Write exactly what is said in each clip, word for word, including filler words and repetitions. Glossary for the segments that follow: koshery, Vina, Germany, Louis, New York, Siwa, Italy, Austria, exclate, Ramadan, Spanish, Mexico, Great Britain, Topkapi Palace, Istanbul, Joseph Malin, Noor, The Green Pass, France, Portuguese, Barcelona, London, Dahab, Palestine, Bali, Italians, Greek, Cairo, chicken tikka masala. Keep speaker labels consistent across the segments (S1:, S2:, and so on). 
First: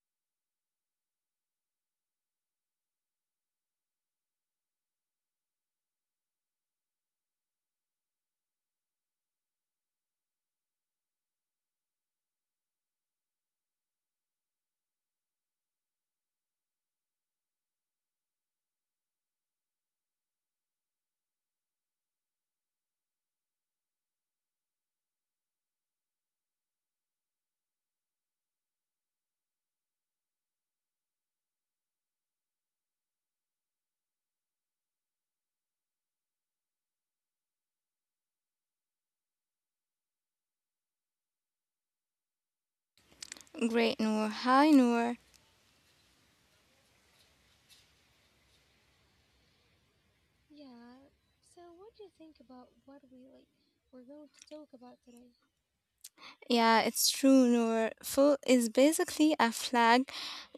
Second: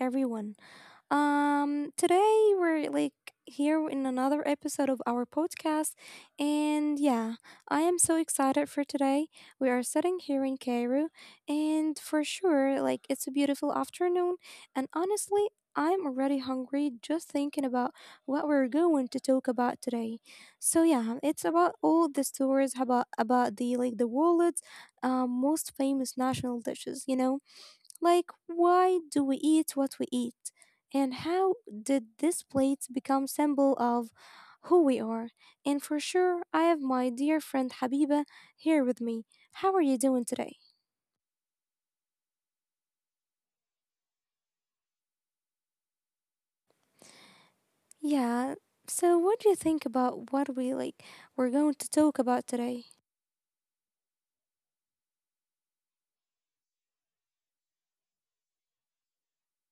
S1: everyone. Um, today we're like here in another episode of our podcast, and yeah, I am so excited for today. We are sitting here in Cairo, and for sure, like it's a beautiful afternoon, and honestly, I'm already hungry just thinking about what we're going to talk about today. So yeah, it's about all the stories about about the like the world's uh, most famous national dishes, you know like, why do we eat what we eat? And how did this plate become symbol of who we are? And for sure, I have my dear friend Habiba here with me. How are you doing today?
S2: Great, Noor. Hi, Noor.
S1: Yeah, so what do you think
S2: Yeah.
S1: about what we
S2: So,
S1: like
S2: what do you
S1: we're
S2: think
S1: going
S2: about
S1: to
S2: what
S1: talk
S2: we
S1: about
S2: like
S1: today?
S2: we're going to talk about today? Yeah, it's true, Noor. Food is basically a flag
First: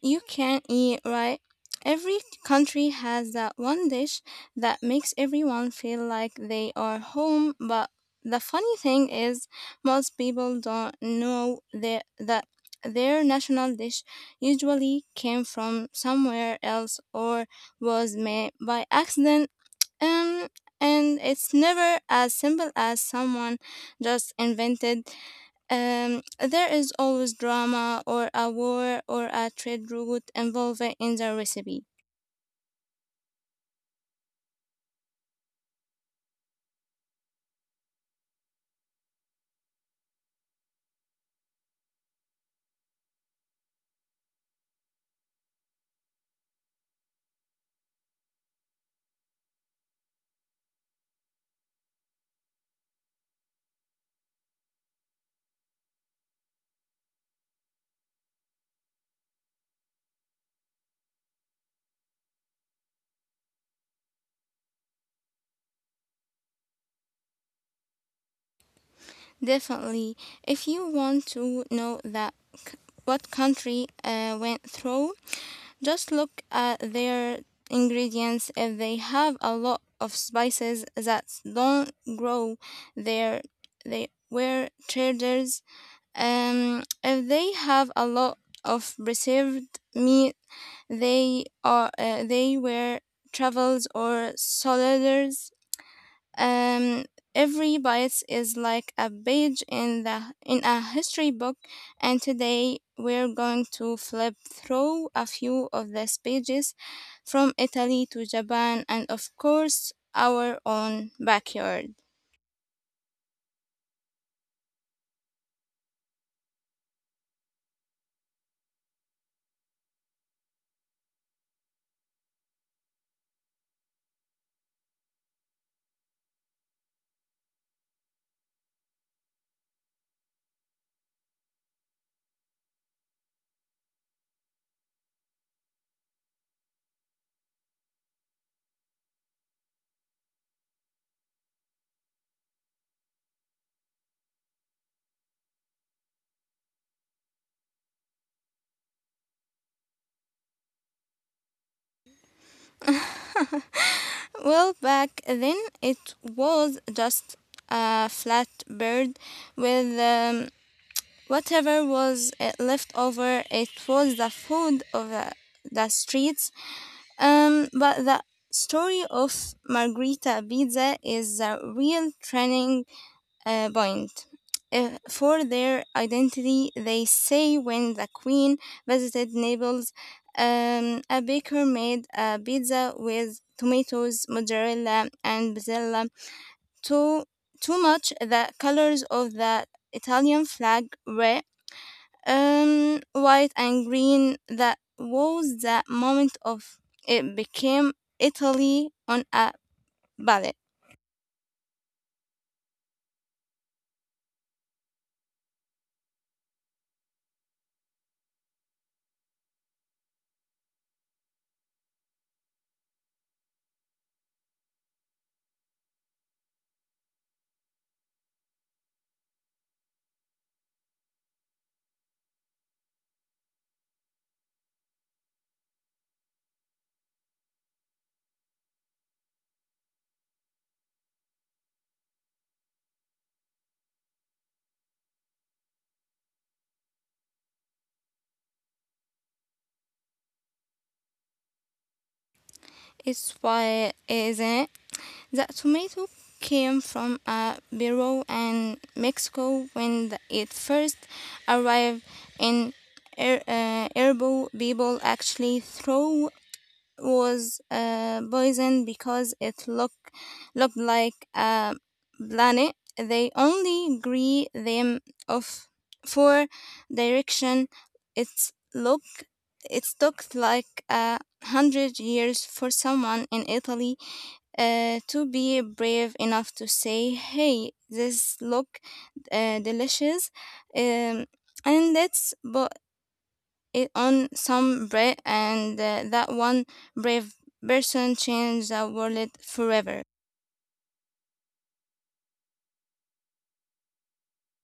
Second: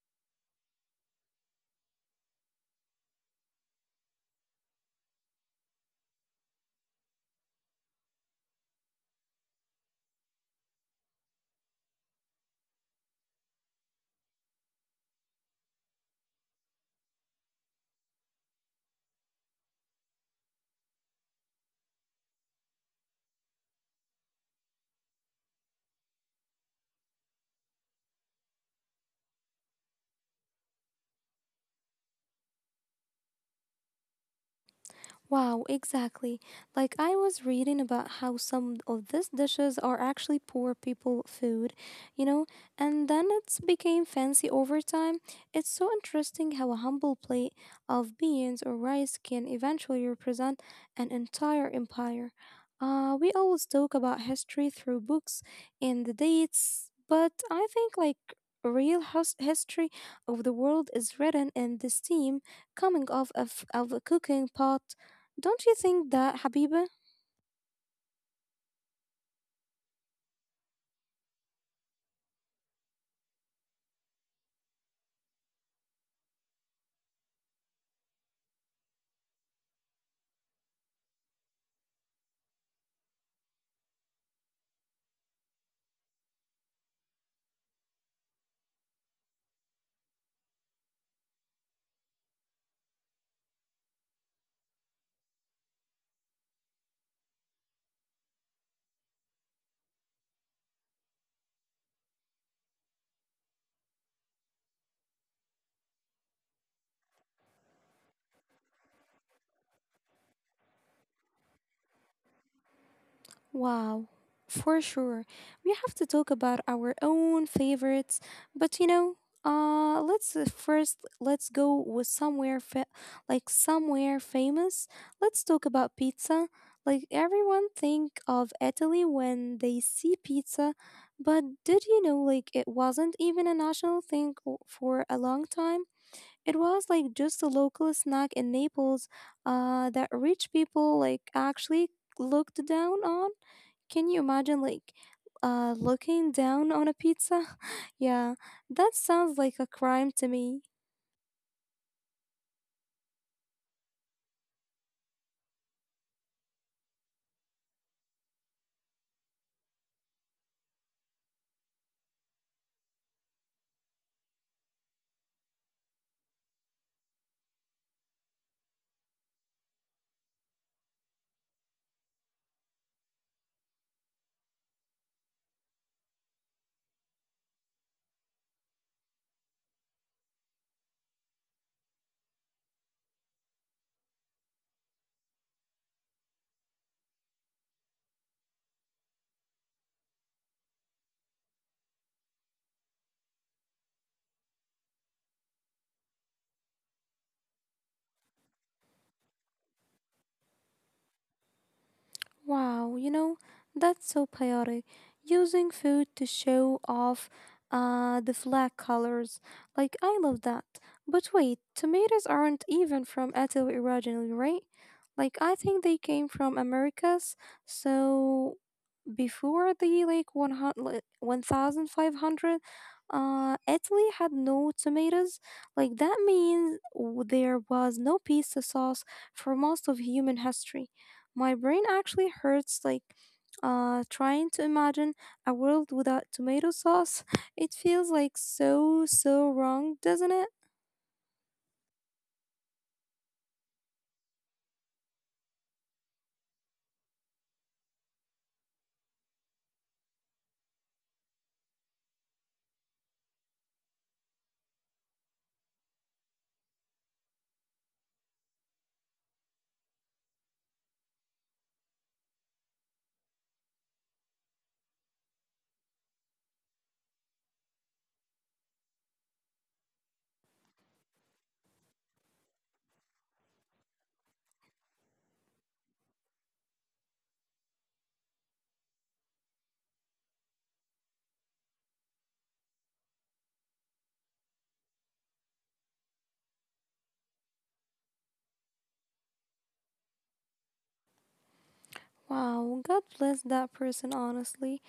S2: you can eat, right? Every country has that one dish that makes everyone feel like they are home, but the funny thing is, most people don't know that, that their national dish usually came from somewhere else or was made by accident. Um, and it's never as simple as someone just invented um, there is always drama or a war or a trade route involved in the recipe.
S1: Wow, exactly. Like I was reading about how some of these dishes are actually poor people food, you know, and then it's became fancy over time. It's so interesting how a humble plate of beans or rice can eventually represent an entire empire. Uh, we always talk about history through books and the dates, but I think like real hus- history of the world is written in the steam coming off of, of a cooking pot, don't you think that, Habiba?
S2: Definitely, if you want to know that what country uh, went through, just look at their ingredients. If they have a lot of spices that don't grow there, they were traders. Um, if they have a lot of preserved meat, they are uh, they were travels or soliders. Um, every bite is like a page in the in a history book, and today we're going to flip through a few of these pages, from Italy to Japan, and of course our own backyard.
S1: Wow, for sure. We have to talk about our own favorites, but you know, uh, let's uh, first let's go with somewhere fa- like somewhere famous. Let's talk about pizza. Like everyone think of Italy when they see pizza, but did you know like it wasn't even a national thing o- for a long time? It was like just a local snack in Naples uh, that rich people like actually looked down on. Can you imagine like uh, looking down on a pizza? yeah, that sounds like a crime to me.
S2: Well, back then it was just a flat bird with um, whatever was uh, left over. It was the food of uh, the streets. Um, but the story of Margherita Pizza is a real turning uh, point. Uh, for their identity, they say when the queen visited Naples, um, a baker made a pizza with tomatoes, mozzarella, and basil. Too, too much, the colors of the Italian flag were um, white and green. That was the moment of it became Italy on a ballot.
S1: Wow, you know, that's so poetic. Using food to show off uh, the flag colors. Like, I love that. But wait, tomatoes aren't even from Italy originally, right? Like, I think they came from Americas. So, before the like one hundred one thousand five hundred, one thousand five hundred, uh, Italy had no tomatoes. Like that means w- there was no pizza sauce for most of human history. My brain actually hurts like uh, trying to imagine a world without tomato sauce. It feels like so, so wrong, doesn't it?
S2: It's why, isn't it? The tomato came from a bureau in Mexico when the- it first arrived in Er- uh, herbal people actually throw was uh, poison because it looked looked like a planet. They only agree them of four direction. It's look it took like a hundred years for someone in Italy uh, to be brave enough to say, "Hey, this look uh, delicious," um, and let's put it on some bread, and uh, that one brave person changed the world forever.
S1: Wow, God bless that person, honestly.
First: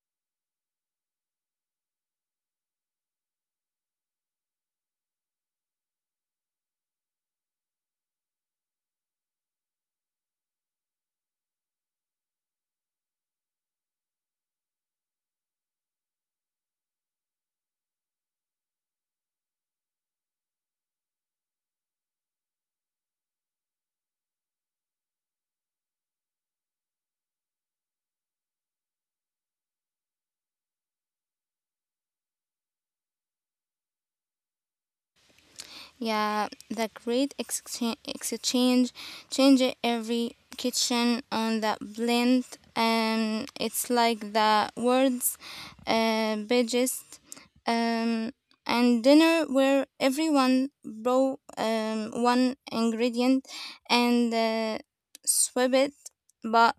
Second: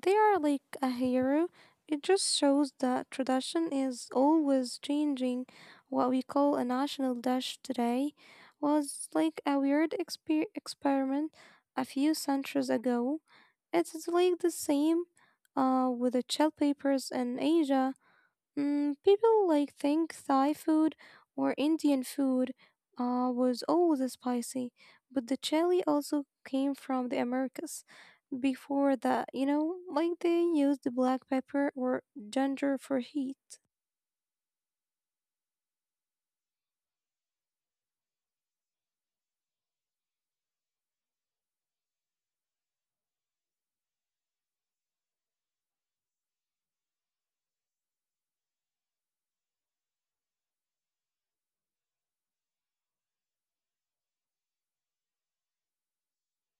S1: They are like a hero. It just shows that tradition is always changing. What we call a national dish today was like a weird exper- experiment a few centuries ago. It's like the same uh, with the chilled papers in Asia. Mm, people like think Thai food or Indian food uh, was always spicy, but the chili also came from the Americas. Before that, you know, like they used the black pepper or ginger for heat.
S2: Yeah, the great exchange, exchange change every kitchen on the blend, and it's like the words, uh, pages, um, and dinner where everyone brought um, one ingredient and uh, swap it. But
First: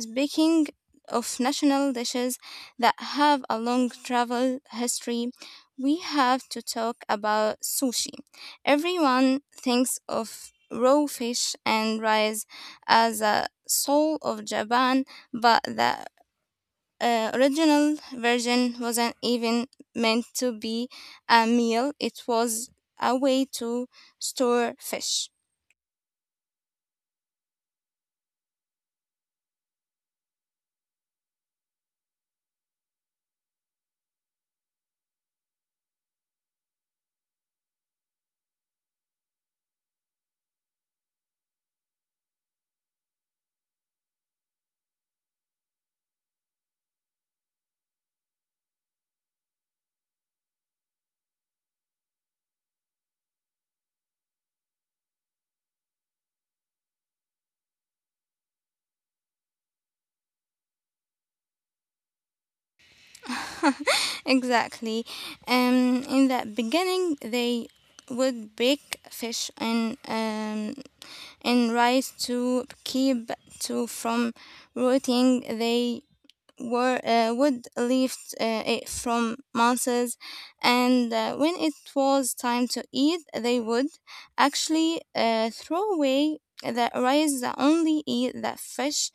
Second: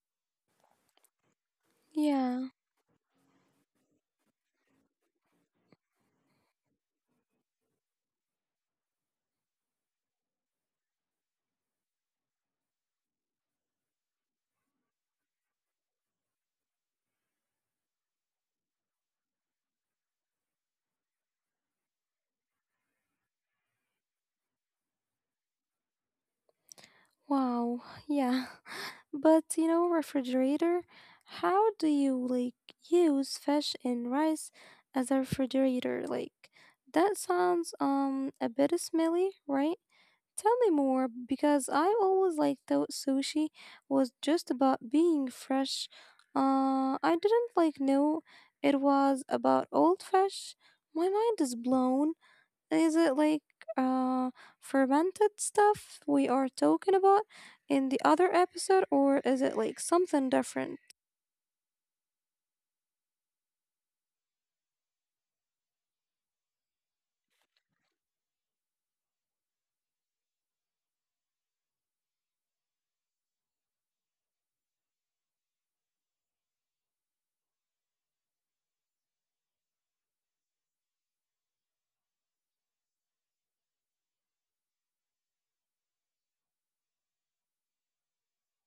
S2: speaking of national dishes
S1: Yeah,
S2: that have a long travel history, we have to talk about sushi. Everyone thinks of raw fish and rice as a soul of Japan, but the uh, original version wasn't even meant to be a meal, it was a way to store fish.
S1: wow, yeah. But you know, refrigerator, how do you like use fish and rice as a refrigerator? Like that sounds um a bit smelly, right? Tell me more because I always like thought sushi was just about being fresh. Uh, I didn't like know it was about old fish. My mind is blown. Is it like uh fermented stuff we are talking about in the other episode, or is it like something different?
S2: Exactly. Um, in the beginning, they would bake fish in um, in rice to keep to from rotting. They were, uh, would lift uh, it from months, and uh, when it was time to eat, they would actually uh, throw away the rice that only eat the fish.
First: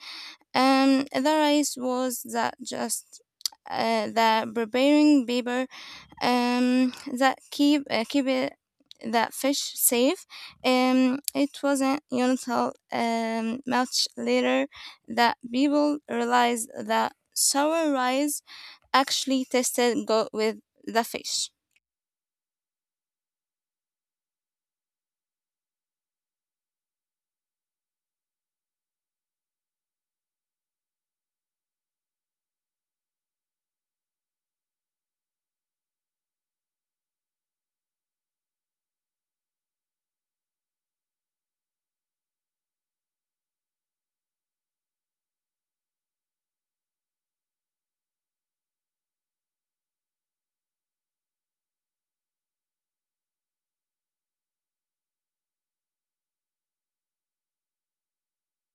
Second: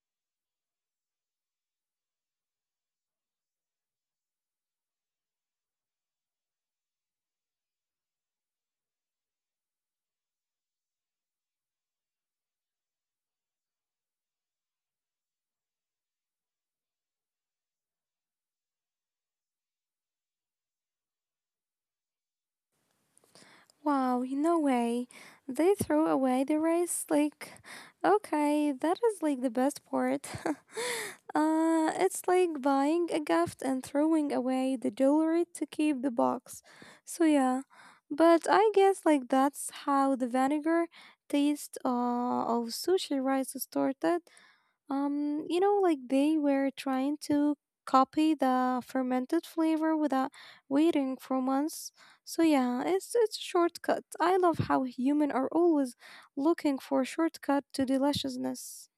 S2: Um, the rice was that just uh, the preparing paper um, that keep uh, keep it, that fish safe. Um, it wasn't until um, much later that people realized that sour rice actually tasted good with the fish.
S1: Wow, y- no way. They threw away the race. Like, okay, that is like the best part. uh, it's like buying a gift and throwing away the jewelry to keep the box. So, yeah. But I guess like that's how the vinegar taste uh, of sushi rice started. Um, you know, like they were trying to copy the fermented flavor without waiting for months. So yeah, it's it's a shortcut. I love how human are always looking for a shortcut to deliciousness.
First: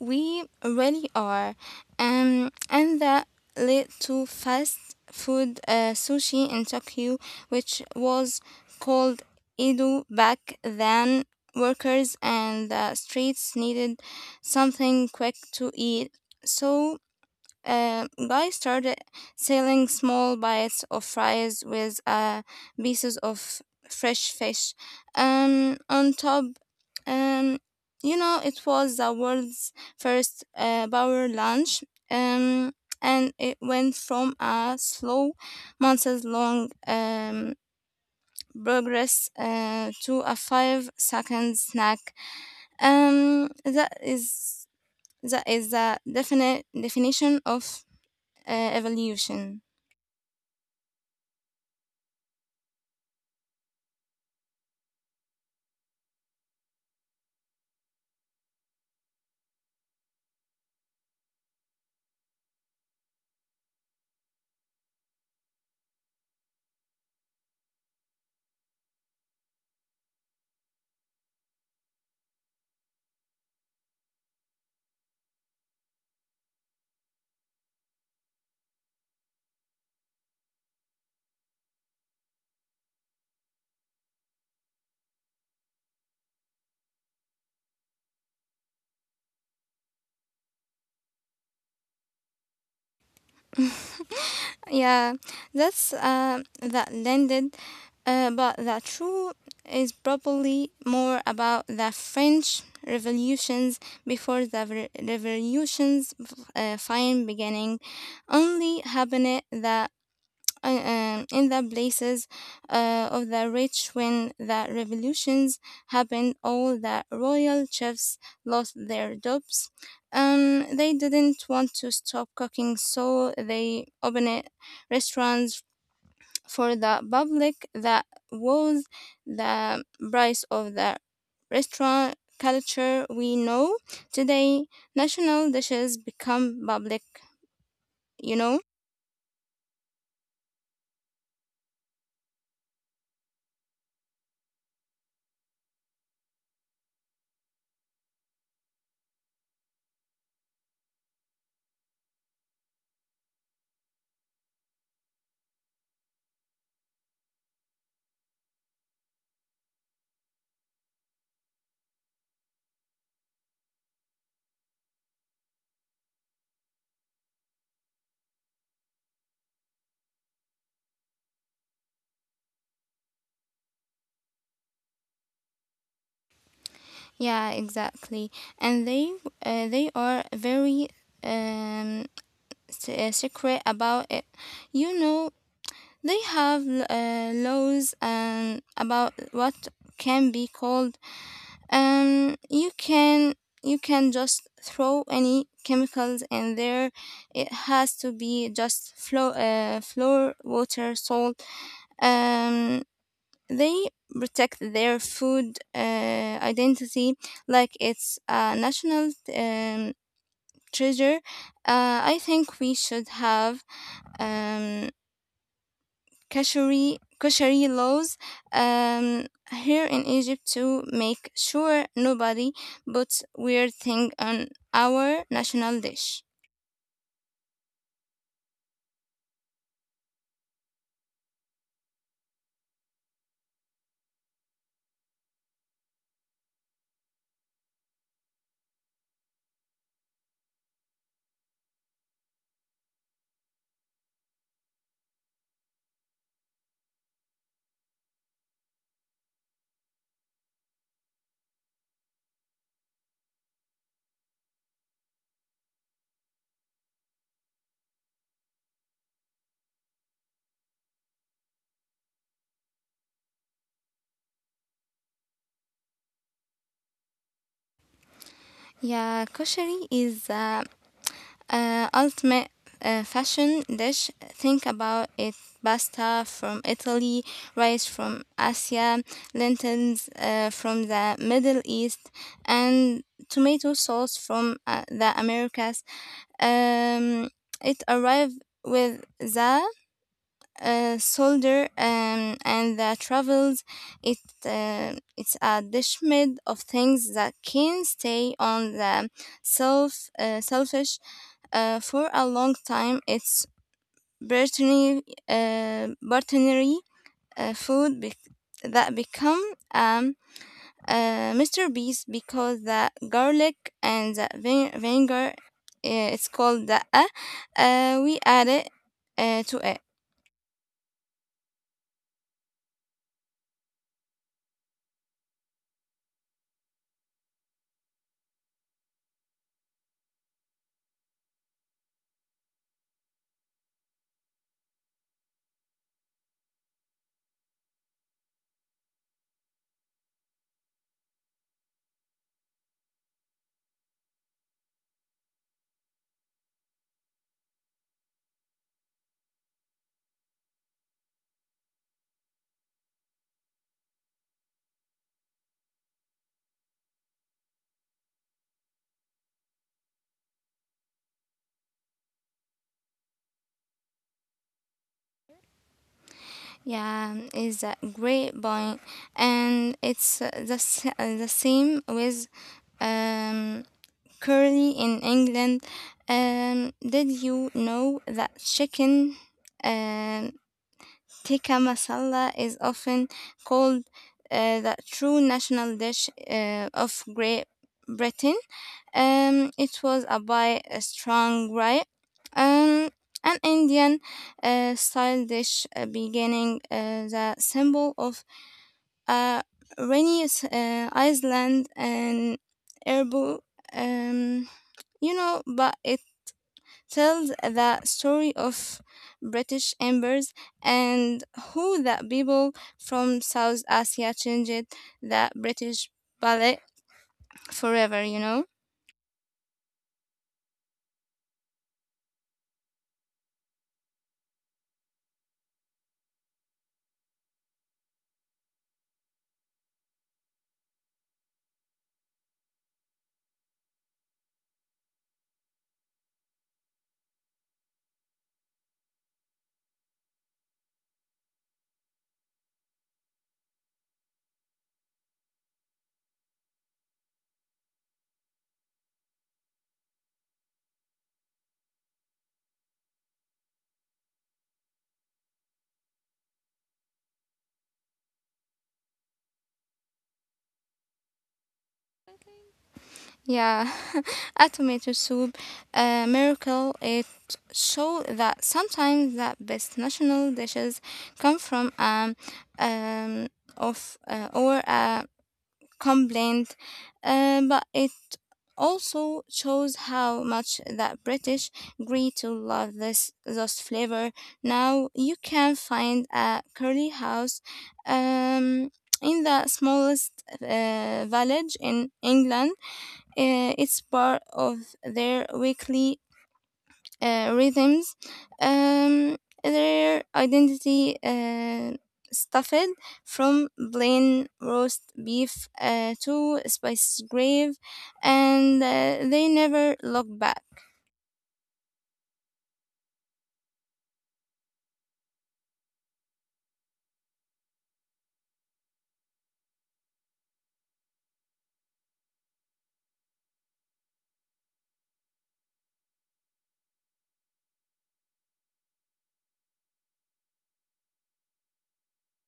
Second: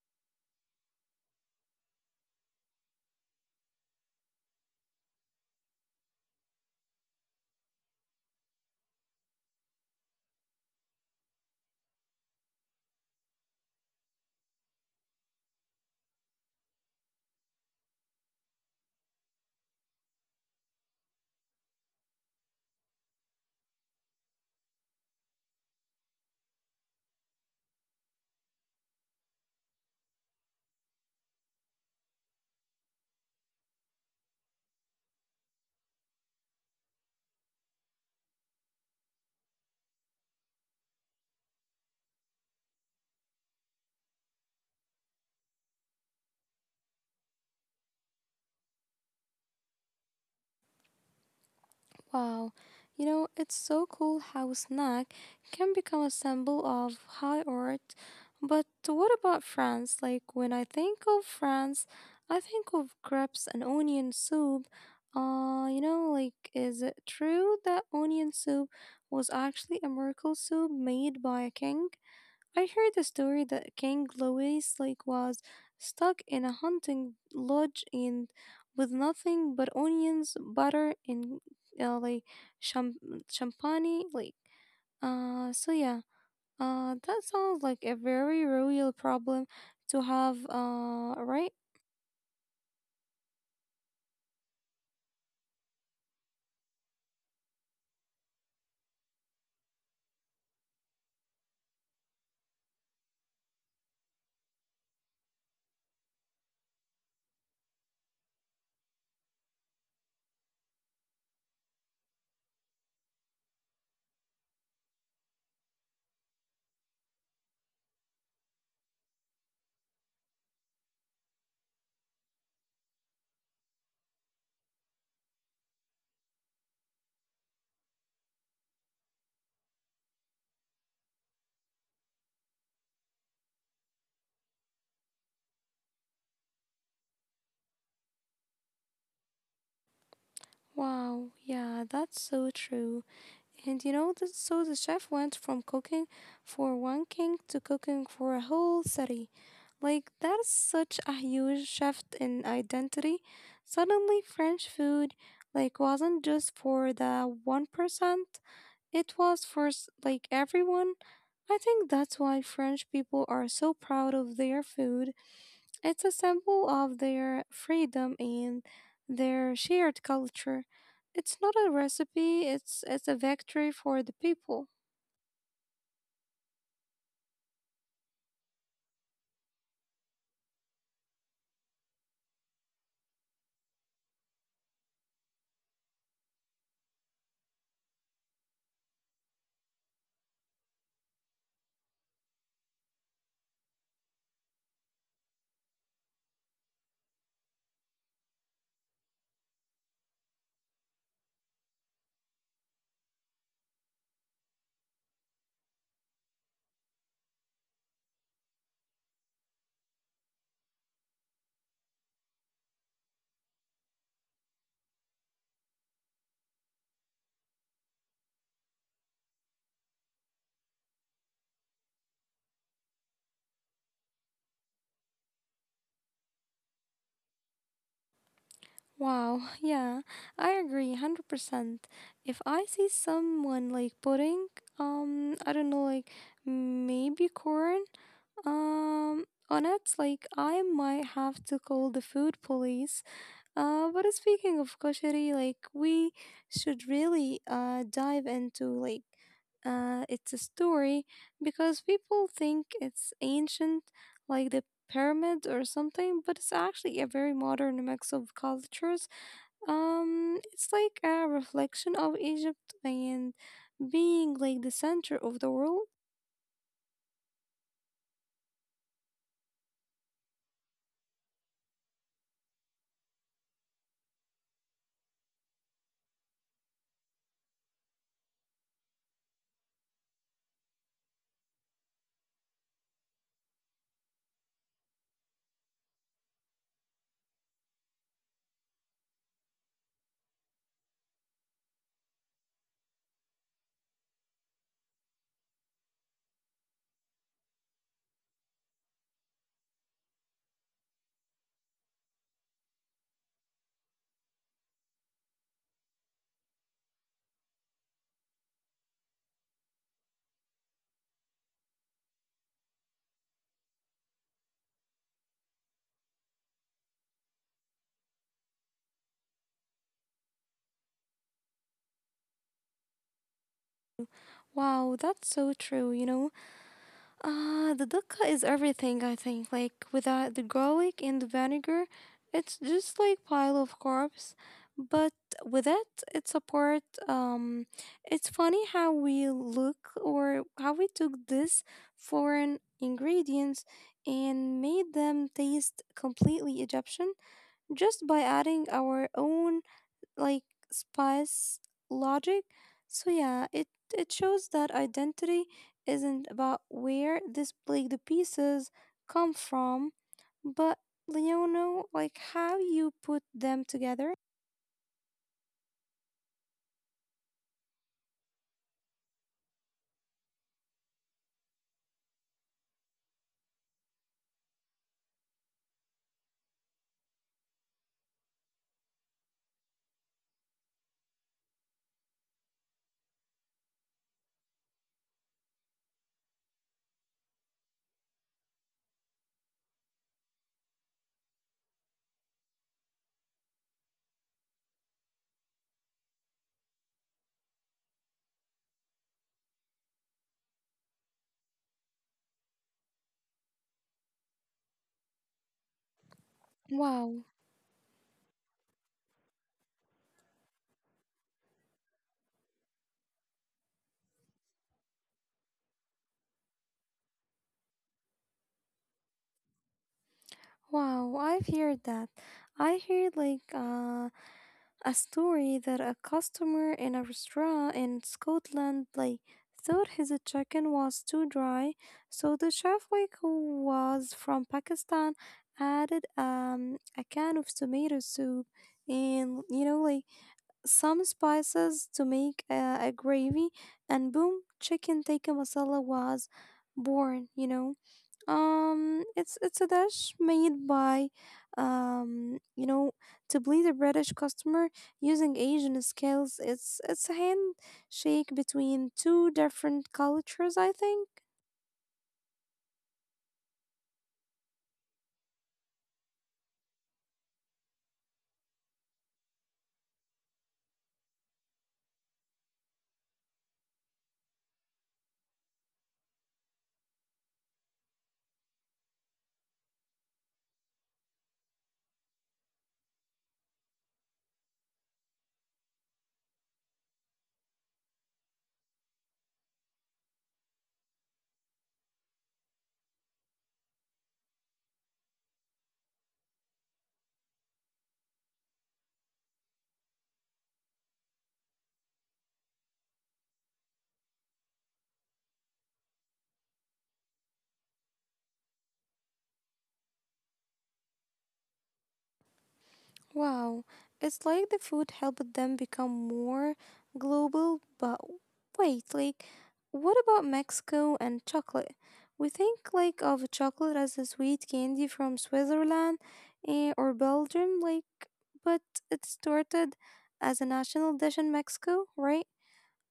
S2: We really are. Um, and that led to fast food uh, sushi in Tokyo, which was called Edo back then. Workers and the streets needed something quick to eat. So uh, guy started selling small bites of fries with uh, pieces of fresh fish um, on top. Um, you know, it was the world's first uh, power lunch, um, and it went from a slow, months-long um, progress uh, to a five-second snack. Um, that is that is the definite definition of uh, evolution.
S1: Wow, you know, it's so cool how snack can become a symbol of high art. But what about France? Like, when I think of France, I think of crepes and onion soup. Uh, you know, like, is it true that onion soup was actually a miracle soup made by a king? I heard a story that King Louis like was stuck in a hunting lodge and with nothing but onions, butter, and uh, like champ- champagne. Like, uh, so yeah, uh, that sounds like a very real problem to have. Uh, right?
S2: Yeah, that's uh, that landed, uh, but the true is probably more about the French revolutions before the re- revolutions uh, fine beginning only happened the uh, um, in the places uh, of the rich. When the revolutions happened, all the royal chefs lost their jobs. Um, they didn't want to stop cooking, so they opened restaurants for the public. That was the price of the restaurant culture we know today. National dishes become public, you know.
S1: Wow. Yeah, that's so true. And you know, this, so the chef went from cooking for one king to cooking for a whole city. Like, that is such a huge shift in identity. Suddenly, French food, like, wasn't just for the one percent, it was for, s- like, everyone. I think that's why French people are so proud of their food. It's a symbol of their freedom and their shared culture. It's not a recipe, it's it's a victory for the people.
S2: Yeah, exactly. And they uh, they are very um s- uh, secret about it. You know, they have l- uh, laws um about what can be called. Um you can you can just throw any chemicals in there. It has to be just flow uh flour, water, salt. Um they protect their food uh, identity like it's a national um, treasure. Uh, I think we should have um, koshery, koshery laws um, here in Egypt to make sure nobody puts weird thing on our national dish.
S1: Wow, yeah, I agree one hundred percent. If I see someone like putting um I don't know like maybe corn um on it, like I might have to call the food police. Uh, but speaking of koshery, like we should really uh dive into like uh it's a story because people think it's ancient, like the pyramid or something, but it's actually a very modern mix of cultures. Um, it's like a reflection of Egypt and being like the center of the world.
S2: Yeah, koshery is a. Uh, ultimate uh, fashion dish. Think about it: pasta from Italy, rice from Asia, lentils uh, from the Middle East, and tomato sauce from uh, the Americas. Um, it arrived with the uh, solder um, and the travels. It uh, it's a dish made of things that can stay on the self uh, selfish uh, for a long time. It's veterinary, uh, veterinary uh, food bec that become um, uh, Mister Beast because the garlic and the vin- vinegar, uh, it's called the uh, uh, we add it uh, to it.
S1: Wow, that's so true, you know. Uh, the dakka is everything, I think. Like without the garlic and the vinegar, it's just like pile of carbs. But with it, it's a part. Um, it's funny how we look or how we took this foreign ingredients and made them taste completely Egyptian just by adding our own like spice logic. So yeah, it it shows that identity isn't about where this like, the pieces come from, but you know, like how you put them together.
S2: Yeah, is a great point, and it's uh, the s- uh, the same with um, curry in England. Um, did you know that chicken um, tikka masala is often called uh, the true national dish uh, of Great Britain? Um, it was a by a strong right. Um, an Indian uh, style dish uh, beginning uh, the symbol of a rainy uh, island and herbal um, you know, but it
S1: Wow,
S2: tells the story of British embers and who the people from South Asia changed the British ballet forever, you know.
S1: wow, I've heard that. I heard like uh a story that a customer in a restaurant in Scotland like thought his chicken was too dry, so the chef like who was from Pakistan added um a can of tomato soup and you know like some spices to make a, a gravy, and boom, chicken tikka masala was born you know um, it's it's a dish made by, um, you know, to please a British customer using Asian skills. It's it's a handshake between two different cultures, I think.
S2: Yeah, a tomato soup, a miracle. It showed that sometimes the best national dishes come from um, um of uh, or a complaint, uh, but it also shows how much that British grew to love this this flavor. Now you can find a curly house um, in the smallest uh, village in England. Uh, it's part of their weekly uh, rhythms. Um, their identity uh, stuffed from plain roast beef uh, to spices grave, and uh, they never look back.
S1: Wow, it's like the food helped them become more global, but wait, like, what about Mexico and chocolate? We think like of chocolate as a sweet candy from Switzerland, eh, or Belgium, like, but it started as a national dish in Mexico, right?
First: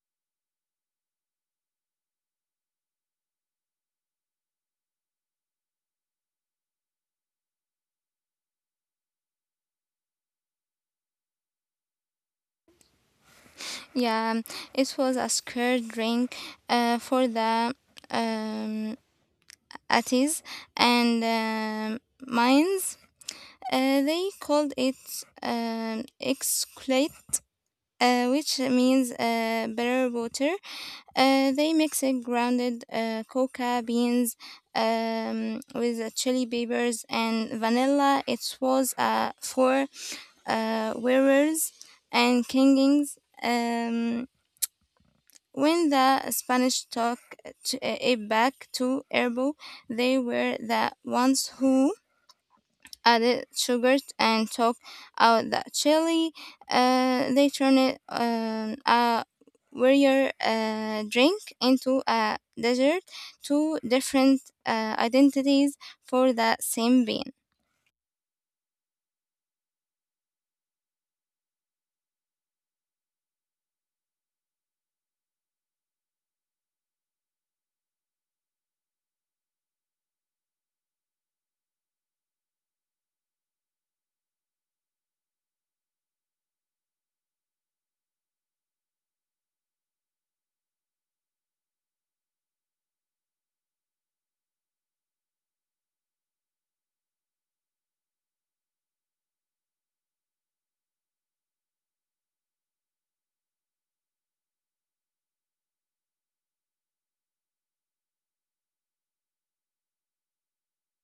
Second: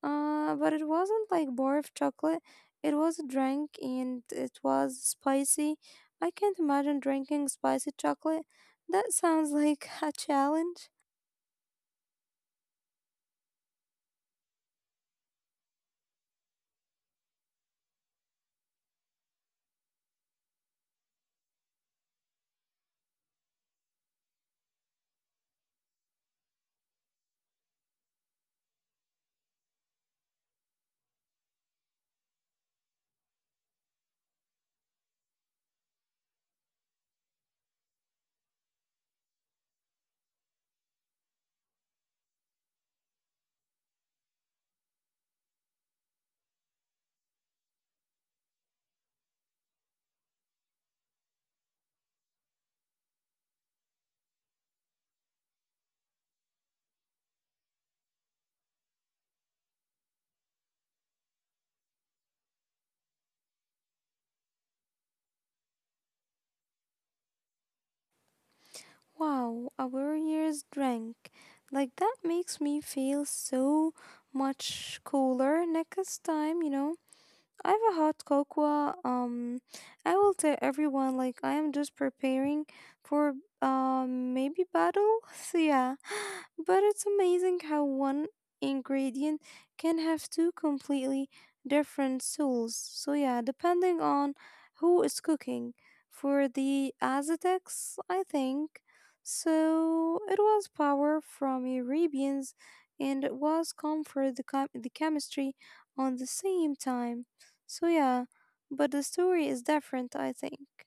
S1: Uh, but it wasn't like bar of chocolate. It was a drink and it was spicy. I can't imagine drinking spicy chocolate. That sounds like a challenge.
S2: Yeah, it was a scared drink uh, for the um, Atties and um mines. Uh, they called it um, exclate, uh, which means uh, better water. Uh, they mix it grounded uh, coca beans um, with uh, chili peppers and vanilla. It was uh, for uh, wearers and kings. Um, when the Spanish took t- uh, it back to Erbo, they were the ones who added sugar and took out the chili. Uh, they turned it um, a warrior uh, drink into a dessert. Two different uh, identities for the same bean.
S1: Wow, a warrior's drink. Like that makes me feel so much cooler next time, you know? I have a hot cocoa. Um, I will tell everyone like I am just preparing for um maybe battle. So yeah, but it's amazing how one ingredient can have two completely different souls. So yeah, depending on who is cooking. For the Aztecs, I think. So it was power from Arabians, and it was comfort the chem- the chemistry on the same time. So, yeah, but the story is different, I think.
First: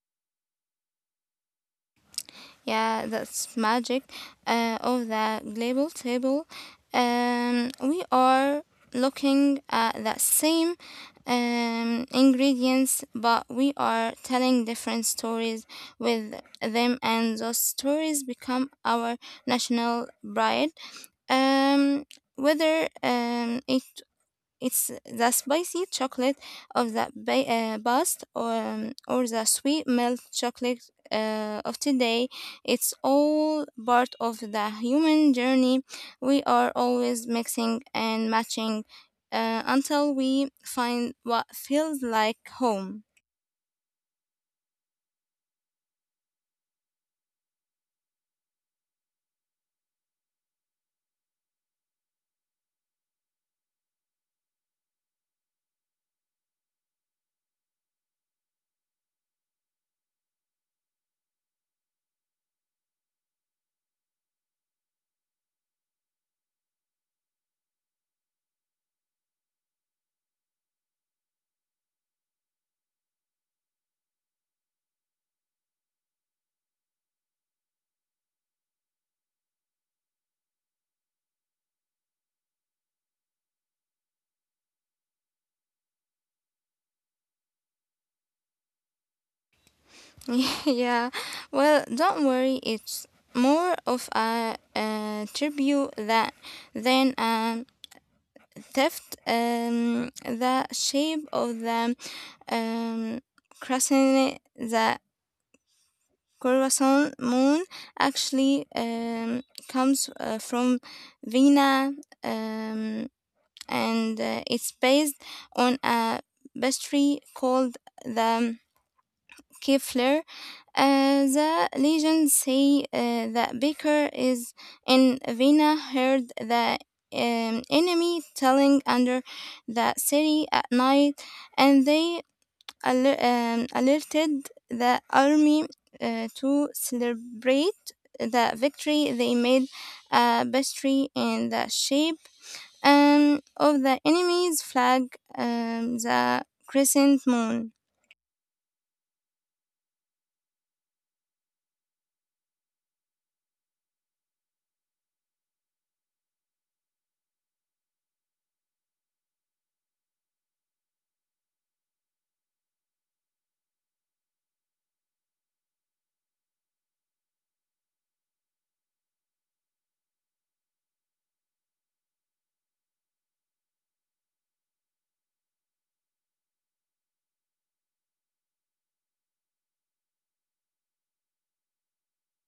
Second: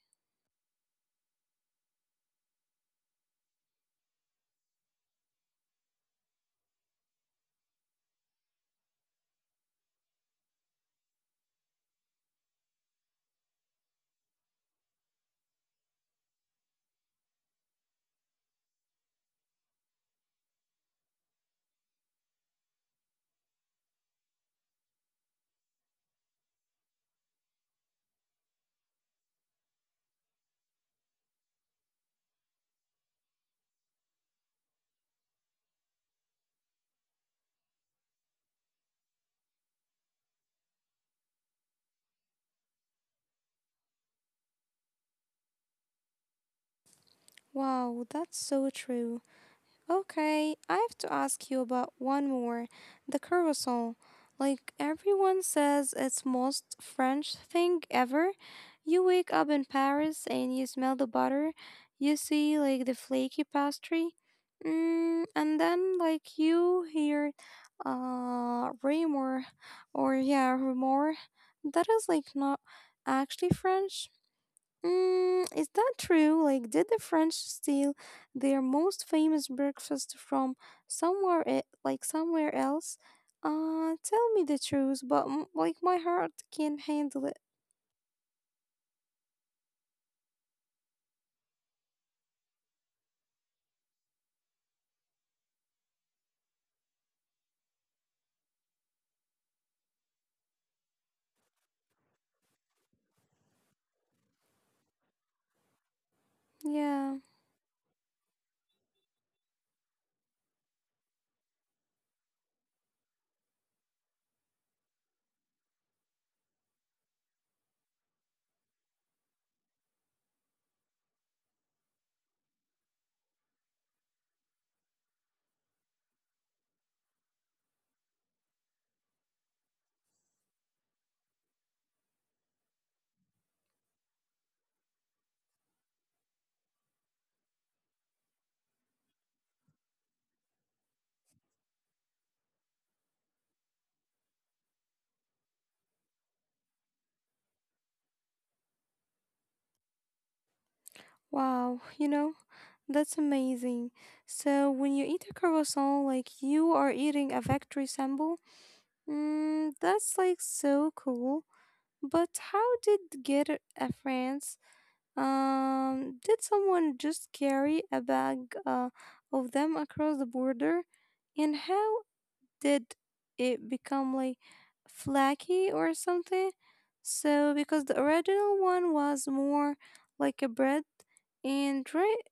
S2: Yeah, that's magic uh, of the global table. Um, we are looking at the same um, ingredients, but we are telling different stories with them, and those stories become our national pride. Um, Whether um, it it's the spicy chocolate of the ba- uh, past or, or the sweet milk chocolate uh, of today. It's all part of the human journey. We are always mixing and matching uh, until we find what feels like home.
S1: Wow, that's so true. Okay, I have to ask you about one more, the carousel. Like, everyone says it's most French thing ever. You wake up in Paris and you smell the butter, you see, like, the flaky pastry. Mm, and then, like, you hear uh, rumor, or yeah, rumor. That is, like, not actually French. Mm, is that true? Like, did the French steal their most famous breakfast from somewhere, e- like somewhere else? Uh, tell me the truth, but m- like my heart can't handle it.
S2: Yeah, well, don't worry, it's more of a, uh tribute that than a theft. Um, the shape of the um, crescent, the
S1: Yeah.
S2: crescent moon actually um, comes uh, from Vina, um, and uh, it's based on a pastry called the Kefler. Uh, the legends say uh, that Baker is in Vina heard the um, enemy telling under the city at night, and they aler- um, alerted the army uh, to celebrate the victory. They made a pastry in the shape um, of the enemy's flag, um, the crescent moon.
S1: Wow. You know, that's amazing. So when you eat a croissant, like you are eating a factory symbol. Mm, that's like so cool. But how did get a France? Um, did someone just carry a bag uh, of them across the border? And how did it become like flaky or something? So, because the original one was more like a bread and right,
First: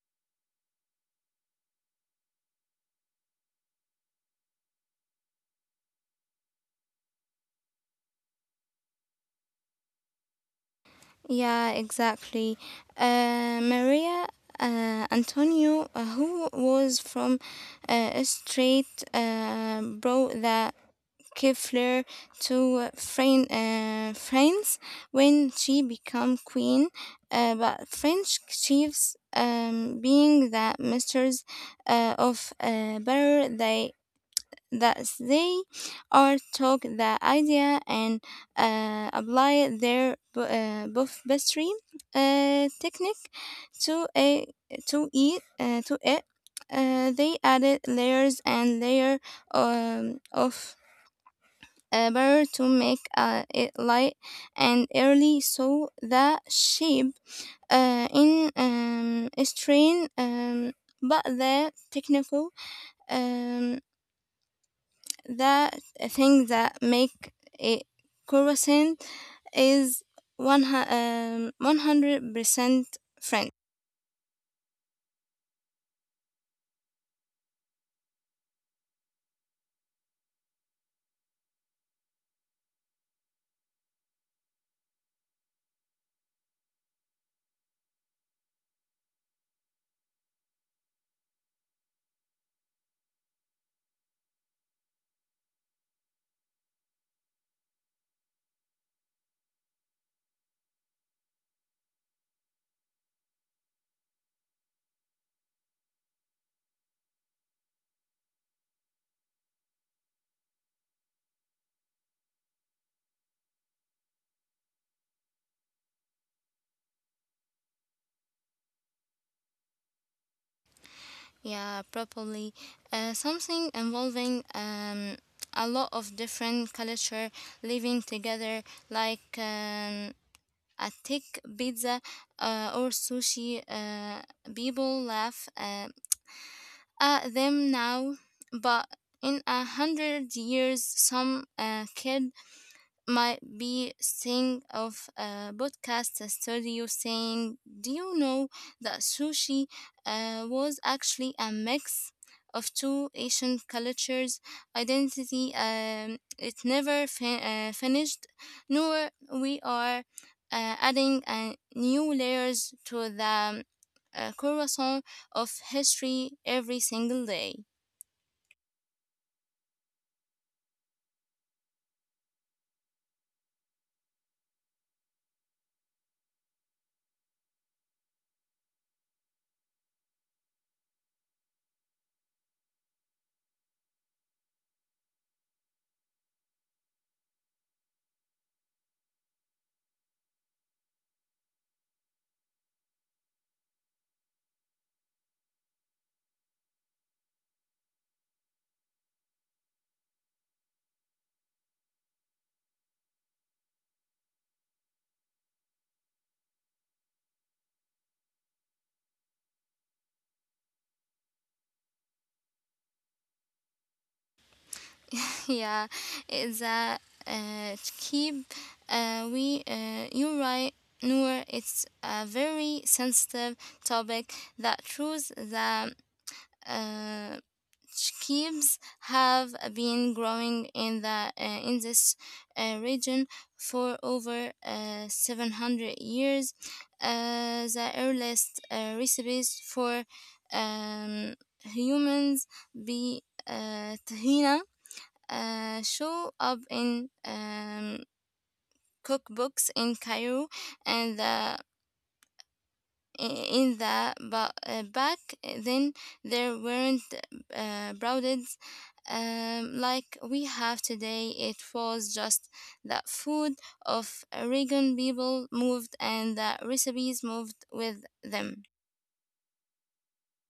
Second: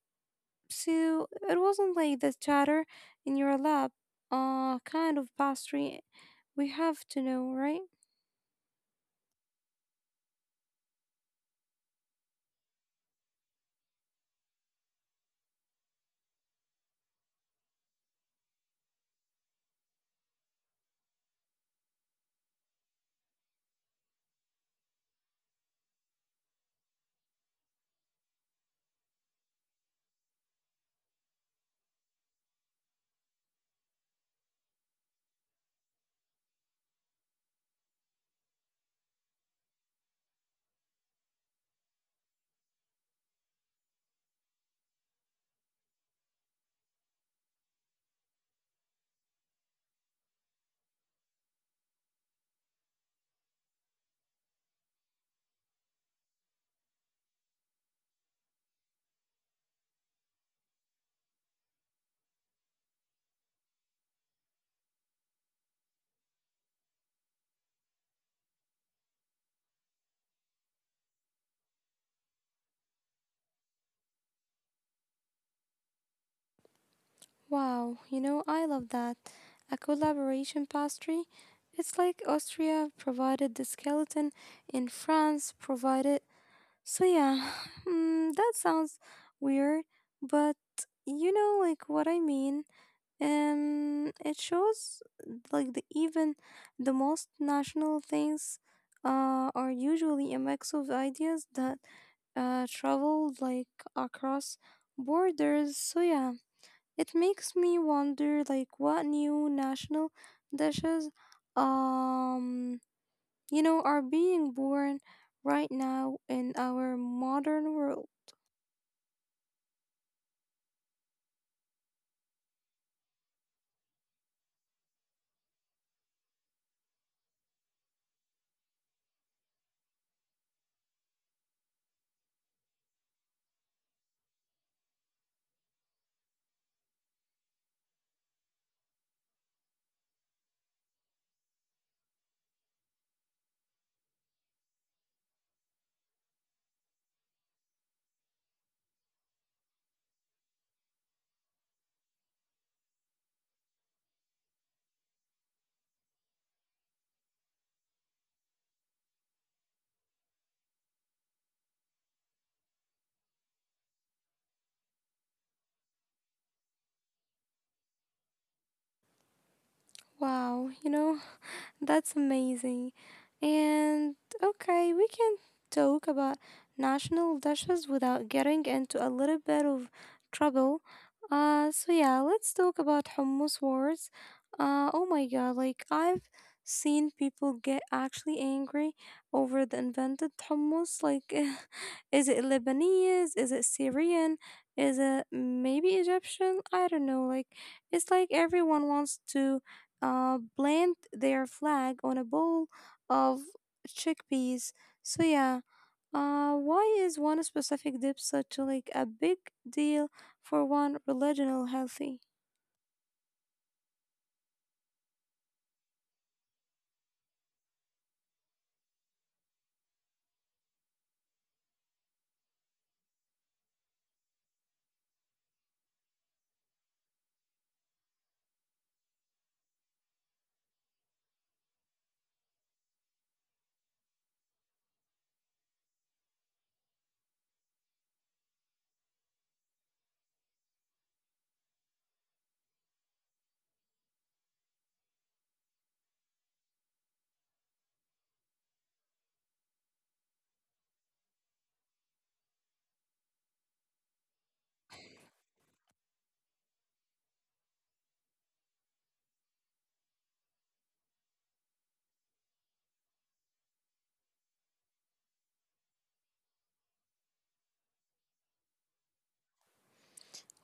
S1: so it wasn't like the chatter in your lap, uh, kind of pastry we have to know, right?
S2: Yeah, exactly. Uh, Maria uh, Antonio, uh, who was from uh, a straight, uh, brought the Kefler to Fran- uh, France when she became queen, uh, but French chiefs, um, being the masters uh, of uh, better, they that they are took the idea and uh, apply their bu- uh, buff pastry uh, technique to a to eat uh, to it. Uh, they added layers and layer um, of uh, better to make uh, it light and early so the shape uh, in um, strain um, but the technical um, the thing that make it croissant is one um, one hundred percent French.
S1: Wow, you know, I love that. A collaboration pastry. It's like Austria provided the skeleton and France provided. So, yeah, mm, that sounds weird, but you know, like what I mean. Um, it shows like the even the most national things uh, are usually a mix of ideas that uh, traveled like across borders. So, yeah. It makes me wonder like what new national dishes um you know are being born right now in our modern world.
S2: Yeah, probably uh, something involving um, a lot of different culture living together like um, a thick pizza uh, or sushi. Uh, people laugh uh, at them now, but in a hundred years, some uh, kid might be saying of a podcast a studio saying, "Do you know that sushi uh, was actually a mix of two Asian cultures' identity?" Um, it never fin- uh, finished, nor we are uh, adding uh, new layers to the um, uh, croissant of history every single day.
S1: Wow, you know, That's amazing. And okay, we can talk about national dishes without getting into a little bit of trouble. Uh, so yeah, let's talk about hummus wars. Uh, oh my god, like I've seen people get actually angry over the invented hummus. Like, is it Lebanese? Is it Syrian? Is it maybe Egyptian? I don't know. Like, it's like everyone wants to uh, plant their flag on a bowl of chickpeas. So yeah, uh, why is one specific dip such a, like a big deal for one religion healthy?
S2: yeah it's a uh, keep uh, we uh, you're right, Noor. It's a very sensitive topic that proves the uh, keeps have been growing in the uh, in this uh, region for over uh, seven hundred years. Uh, the earliest uh, recipes for um, humans be uh, tahina uh, show up in um, cookbooks in Cairo and the in the ba- uh, back then there weren't uh, brothers um, like we have today. It was just the food of Aragon. People moved and the recipes moved with them.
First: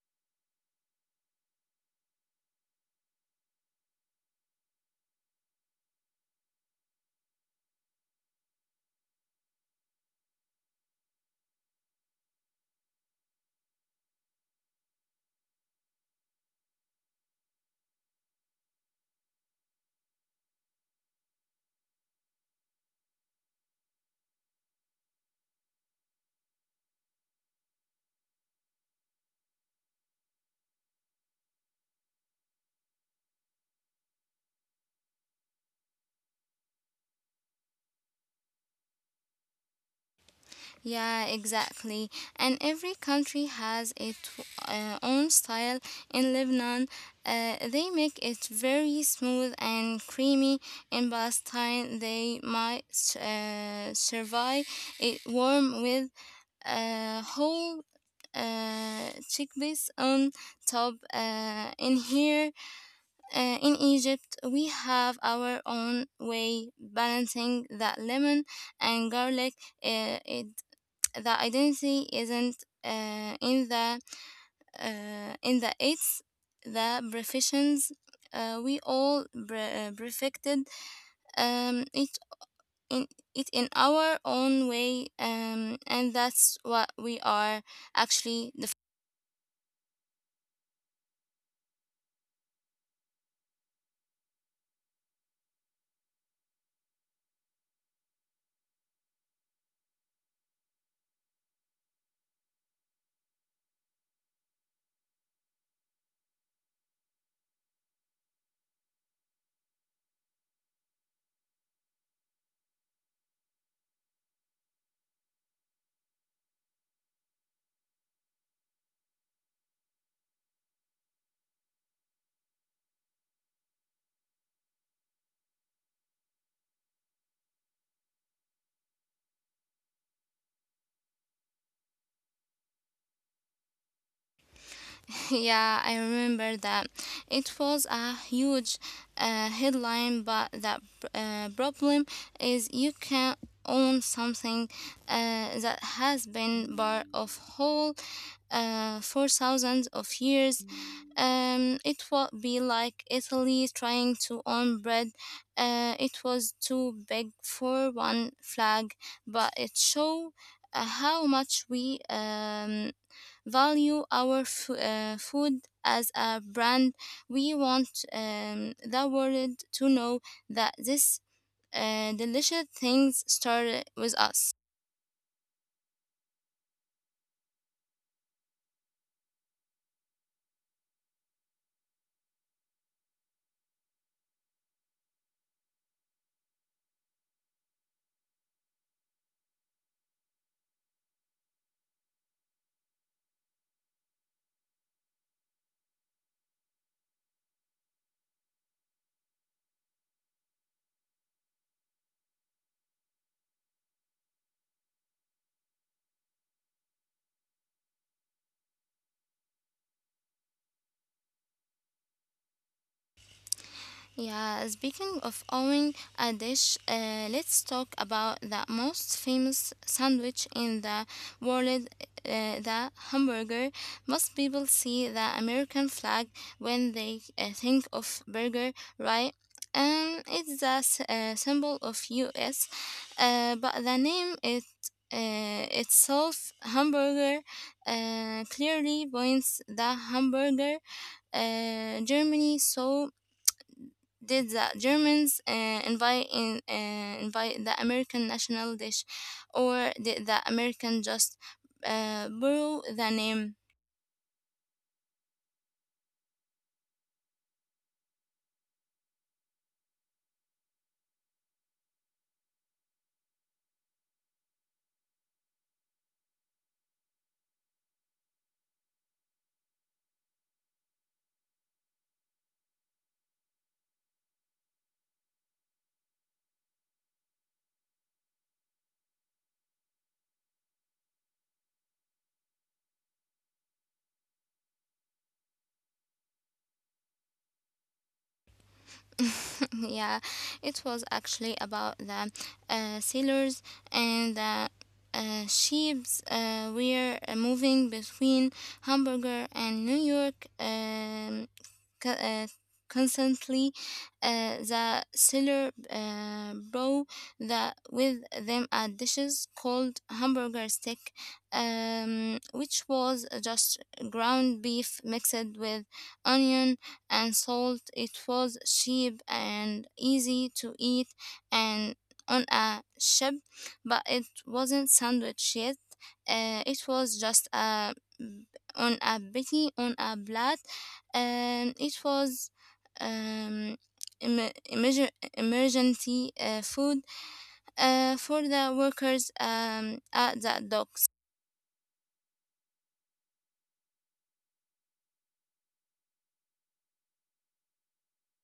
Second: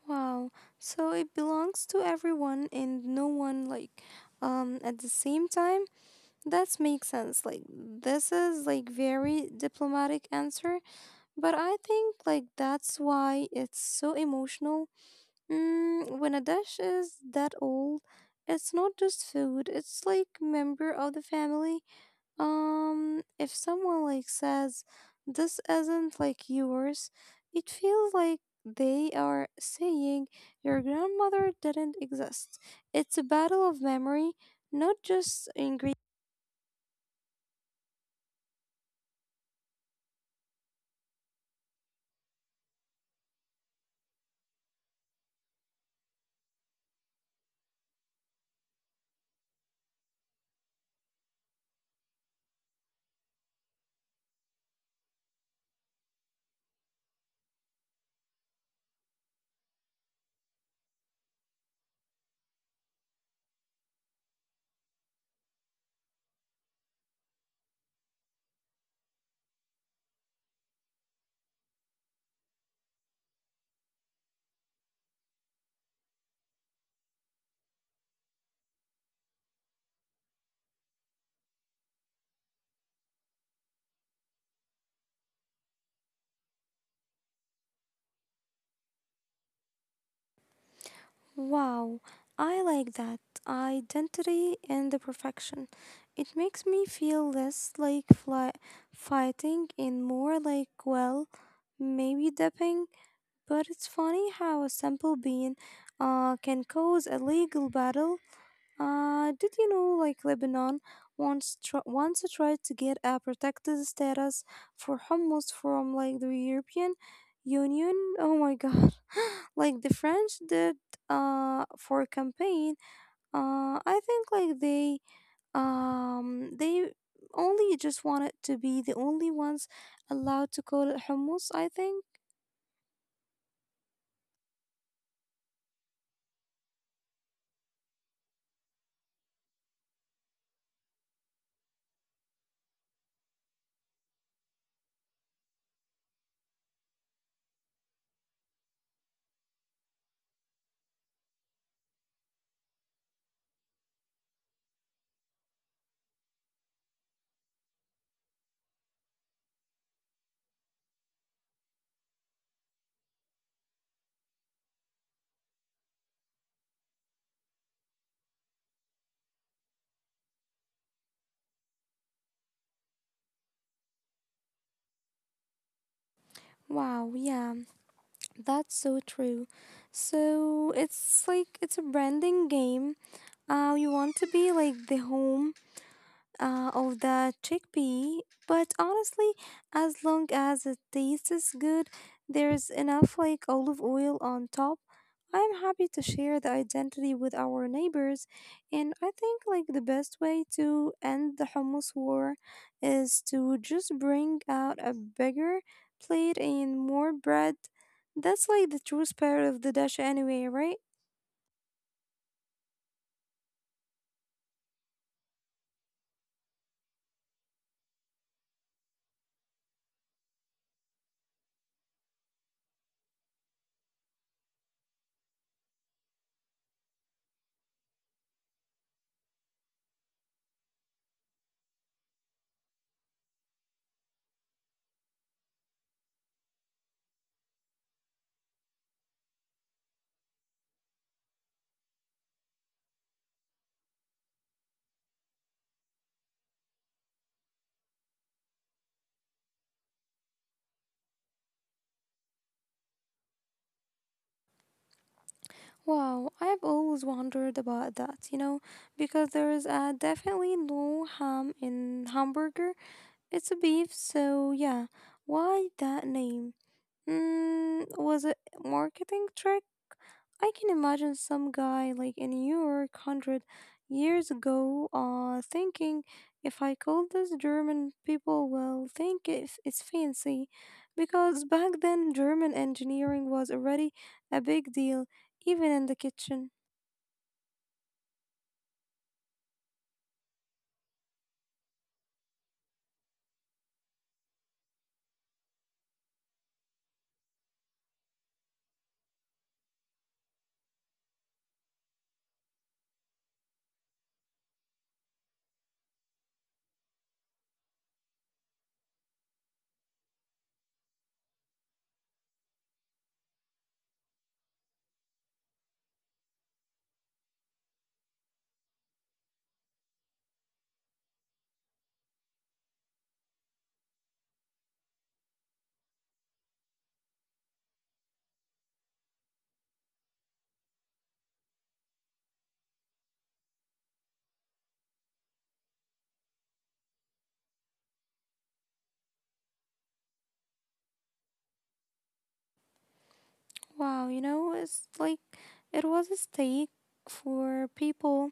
S1: Wow. So it belongs to everyone and no one, like um at the same time. That makes sense. Like this is like very diplomatic answer, but I think like that's why it's so emotional. Mm, when a dish is that old, it's not just food, it's like member of the family. Um, if someone like says this isn't like yours, it feels like they are saying your grandmother didn't exist. It's a battle of memory, not just ingredients.
S2: Yeah, exactly. And every country has its uh, own style. In Lebanon, uh, they make it very smooth and creamy. In Palestine, they might uh, survive it warm with uh, whole uh, chickpeas on top. Uh, in here, uh, in Egypt, we have our own way balancing that lemon and garlic. Uh, it The identity isn't uh, in the uh, in the it's the professions uh, we all bre- uh, perfected um, it in it in our own way, um, and that's what we are actually.
S1: Wow, I like that. Identity and the perfection. It makes me feel less like fly- fighting and more like, well, maybe dipping. But it's funny how a simple bean uh, can cause a legal battle. Uh, did you know, like Lebanon once tr- once tried to get a protected status for hummus from like the European Union? Oh my God! Like the French did uh for a campaign. Uh, I think like they um they only just wanted to be the only ones allowed to call it hummus. I think.
S2: Yeah, I remember that. It was a huge uh, headline, but the uh, problem is you can own something uh, that has been part of whole uh, for thousands of years. Um, it would be like Italy trying to own bread. Uh, it was too big for one flag, but it showed uh, how much we um, value our f- uh, food as a brand. We want um, the world to know that this uh, delicious things started with us.
S1: Wow. Yeah. That's so true. So it's like it's a branding game. Uh, you want to be like the home uh, of the chickpea, but honestly, as long as it tastes good, there's enough like olive oil on top. I'm happy to share the identity with our neighbors, and I think like the best way to end the hummus war is to just bring out a bigger plate and more bread. That's like the true spirit of the dish anyway, right?
S2: Yeah, speaking of owning a dish, uh, let's talk about the most famous sandwich in the world, uh, the hamburger. Most people see the American flag when they uh, think of burger, right? And it's the s- uh, symbol of U S, uh, but the name it uh, itself, hamburger, uh, clearly points the hamburger, uh, Germany. So did the Germans uh, invite in, uh, invite the American national dish, or did the American just uh, borrow the name?
S1: Wow, I've always wondered about that, you know, because there is uh, definitely no ham in hamburger. It's a beef, so yeah. Why that name? Mm, was it marketing trick? I can imagine some guy like in New York hundred years ago, uh, thinking if I call this German, people will think if it's fancy, because back then German engineering was already a big deal, even in the kitchen.
S2: yeah, it was actually about the uh, sailors and the uh, ships uh, were uh, moving between Hamburger and New York. Um, co- uh, Constantly, uh, the seller uh, brought the, with them a dishes called hamburger stick, um, which was just ground beef mixed with onion and salt. It was cheap and easy to eat and on a ship, but it wasn't sandwich yet. Uh, it was just a on a bitty on a blood. Um, it was um, em- emergen- emergency uh, food uh, for the workers um, at the docks.
S1: Wow, you know, it's like it was a stake for people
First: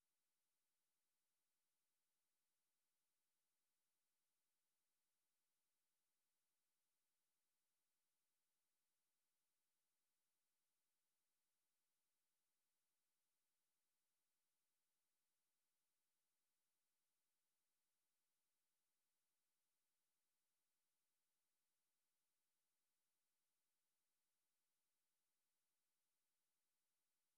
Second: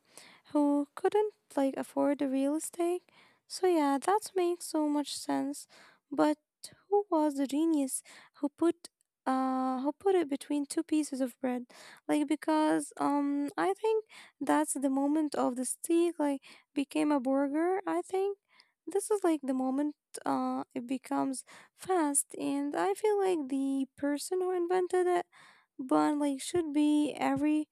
S1: who couldn't like afford the real estate. So yeah, that makes so much sense. But who was the genius who put uh who put it between two pieces of bread? Like because um I think that's the moment of the steak like became a burger, I think. This is like the moment uh it becomes fast and I feel like the person who invented it but like should be every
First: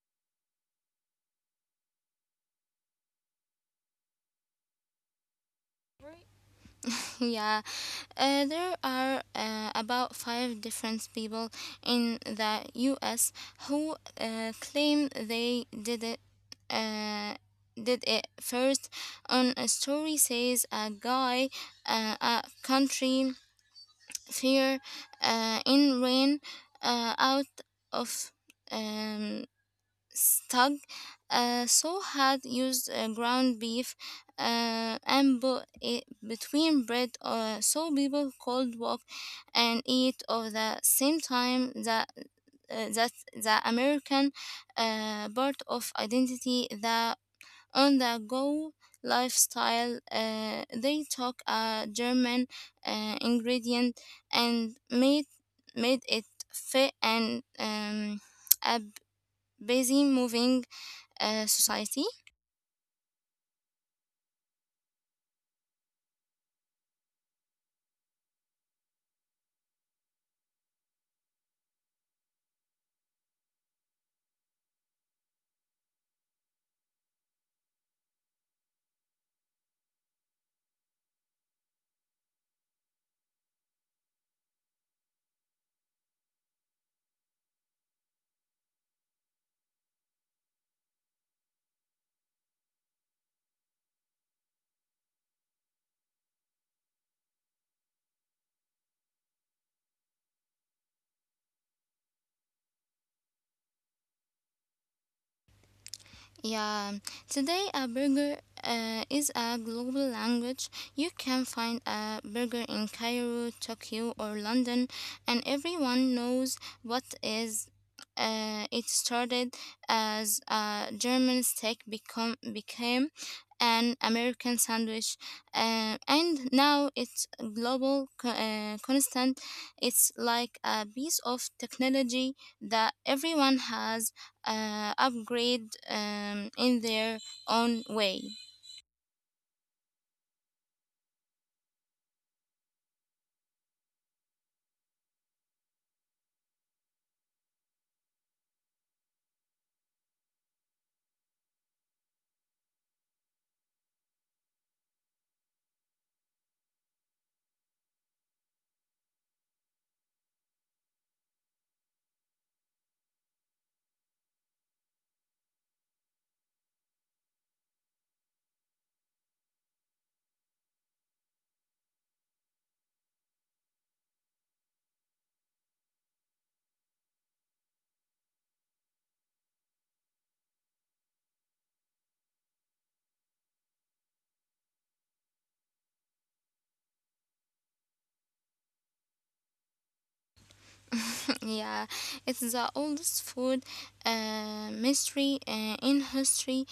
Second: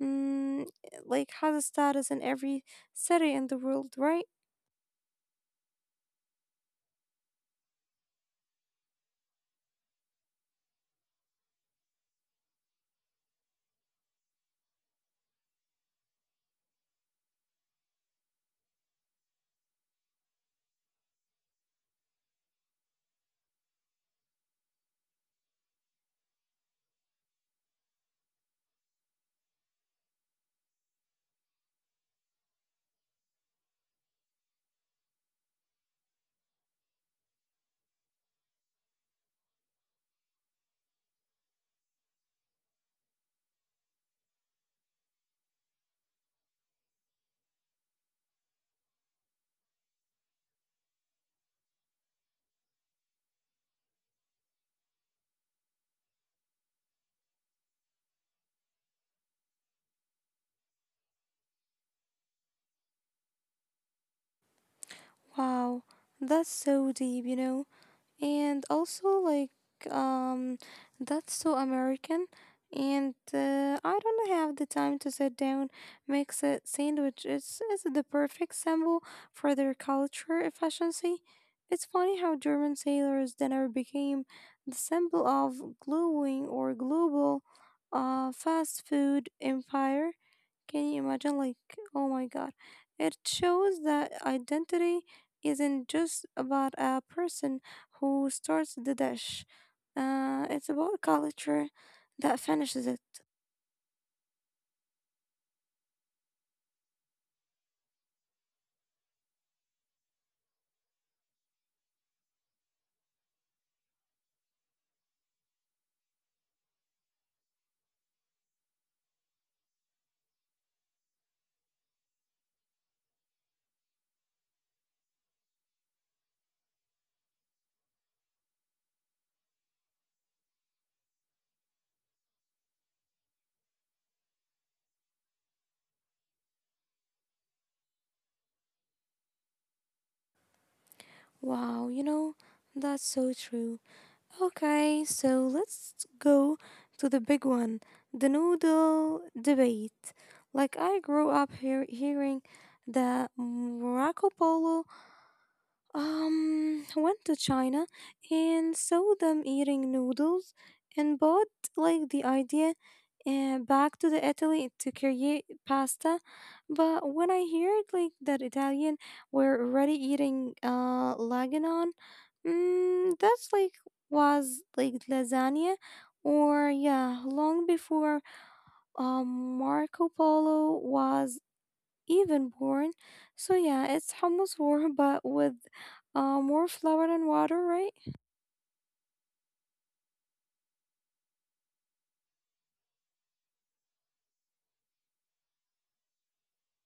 S1: mm, like has a status in every city in the world, right?
S2: yeah, uh, there are uh, about five different people in the U S who uh, claim they did it. Uh, did it first. On a story says a guy uh, a country fear uh, in rain uh, out of um, stug. Uh, so had used uh, ground beef uh, and bu- i- between bread, uh, so people could walk and eat of the same time that uh, that the American uh, part of identity, the on the go lifestyle, uh, they took a German uh, ingredient and made made it fit and, um, a busy moving uh, society.
S1: Wow, that's so deep, you know. And also like, um that's so American, and uh, I don't have the time to sit down, makes a sandwich. It's, it's the perfect symbol for their culture efficiency. It's funny how German sailors dinner became the symbol of glowing or global uh, fast food empire. Can you imagine? Like, oh my god. It shows that identity isn't just about a person who starts the dish, uh, it's about culture that finishes it.
S2: Yeah, today a burger uh, is a global language. You can find a burger in Cairo, Tokyo, or London, and everyone knows what is. Uh, it started as a German steak become became an American sandwich, uh, and now it's a global co- uh, constant. It's like a piece of technology that everyone has uh, upgrade um, in their own way.
S1: Wow, you know, that's so true. Okay, so let's go to the big one, the noodle debate. Like, I grew up hear- hearing that Marco Polo Um, went to China and saw them eating noodles and bought like the idea uh, back to the Italy to create pasta. But when I heard like that Italian were already eating uh laganon, mm, that's like was like lasagna or yeah, long before um Marco Polo was even born. So yeah, it's hummus warm, but with uh, more flour and water, right?
S2: yeah, it's the oldest food uh, mystery uh, in history.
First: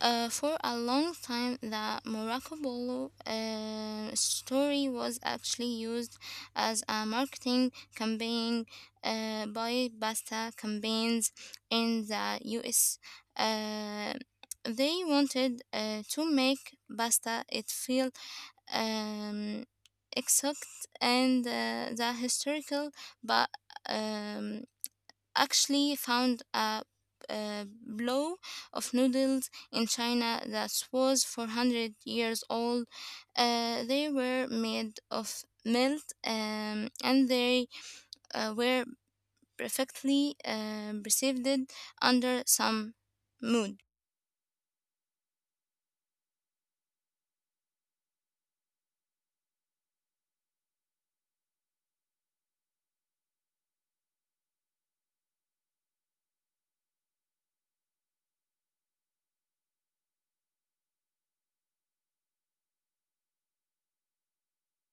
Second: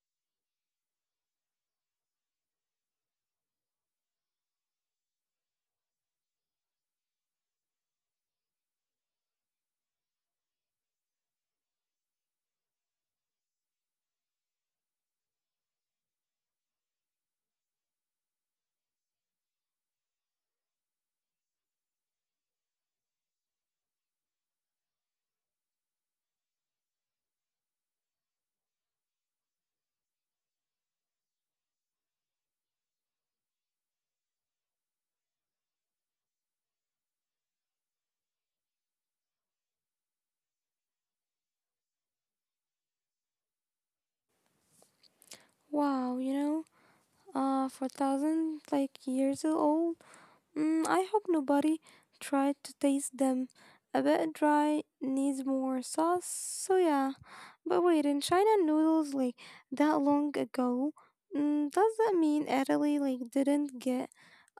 S2: Uh, for a long time, the Morocco Bolo uh, story was actually used as a marketing campaign uh, by pasta campaigns in the U S. Uh, they wanted uh, to make pasta it feel um, exotic and uh, the historical, but um, actually found a, a blow of noodles in China that was four hundred years old. Uh, they were made of milk, um, and they uh, were perfectly uh, preserved under some mood.
S1: Wow, you know, uh, for thousand like years old. Mm, I hope nobody tried to taste them. A bit dry, needs more sauce. So yeah, but wait, in China noodles like that long ago. Mm, does that mean Italy like didn't get,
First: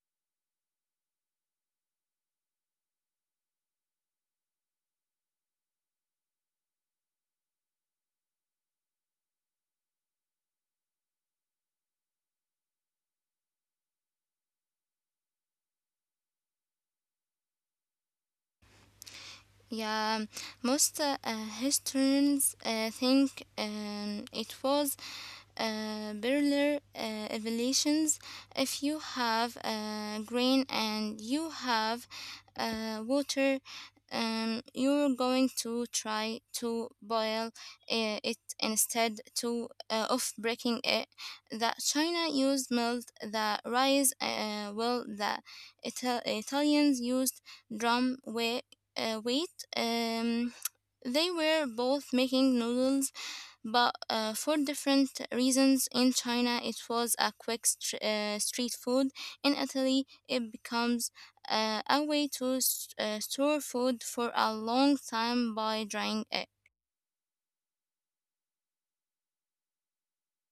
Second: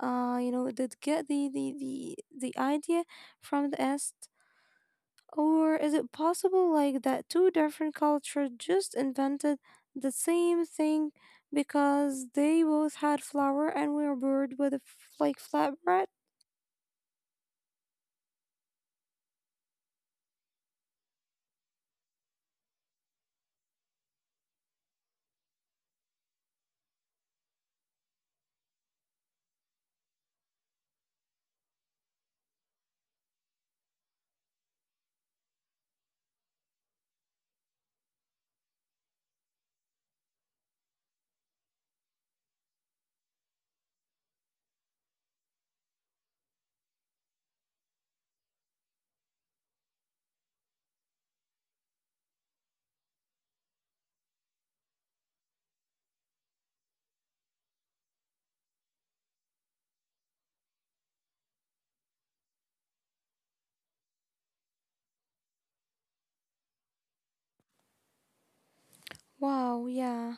S1: uh, you know, did get the the the the idea from the East? Or is it possible like that two different cultures just invented the same thing because they both had flour and were bored with a f- like flatbread?
S2: Yeah, most uh, uh, historians uh, think um, it was uh, Berler uh, evolutions. If you have uh, grain and you have uh, water, um, you're going to try to boil uh, it instead to uh, of breaking it. That China used milled the rice, uh, well, the Ital- Italians used drum wheat uh, weight. Um, they were both making noodles, but uh, for different reasons. In China, it was a quick str uh, street food. In Italy, it becomes uh, a way to s- uh, store food for a long time by drying it.
S1: Wow, yeah.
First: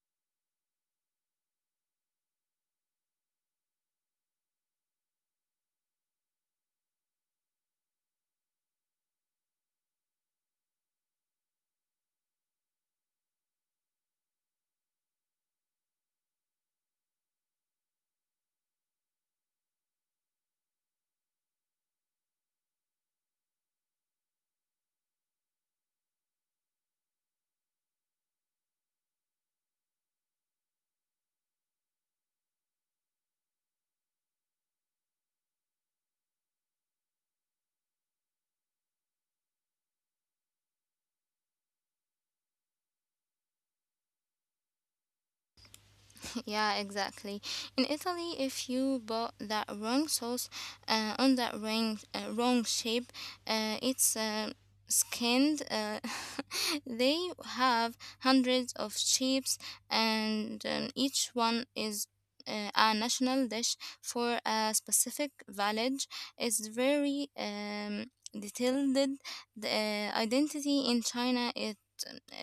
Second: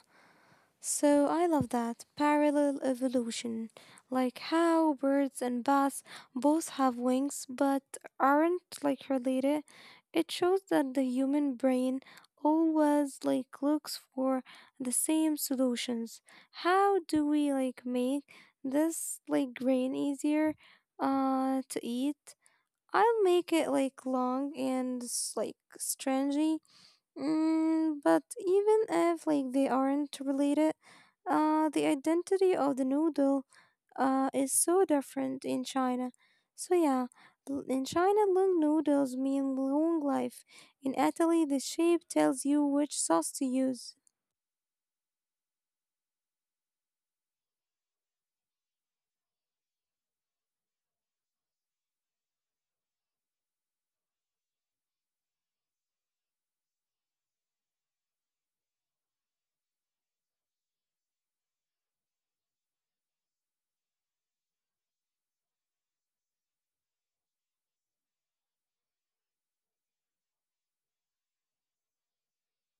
S1: So I love that parallel evolution, like how birds and bats both have wings but aren't like related. It shows that the human brain always like looks for the same solutions. How do we like make this like grain easier uh to eat? I'll make it like long and s- like stringy. Mm, but even if like they aren't related, uh, the identity of the noodle uh is so different in China. So yeah, l- in China, long noodles mean long life. In Italy, the shape tells you which sauce to use.
S2: yeah, exactly. In Italy, if you bought that wrong sauce uh, on that wrong, uh, wrong shape, uh, it's uh, skinned. Uh, they have hundreds of shapes, and um, each one is. Uh, a national dish for a specific village. It's very um, detailed. The uh, identity in China, it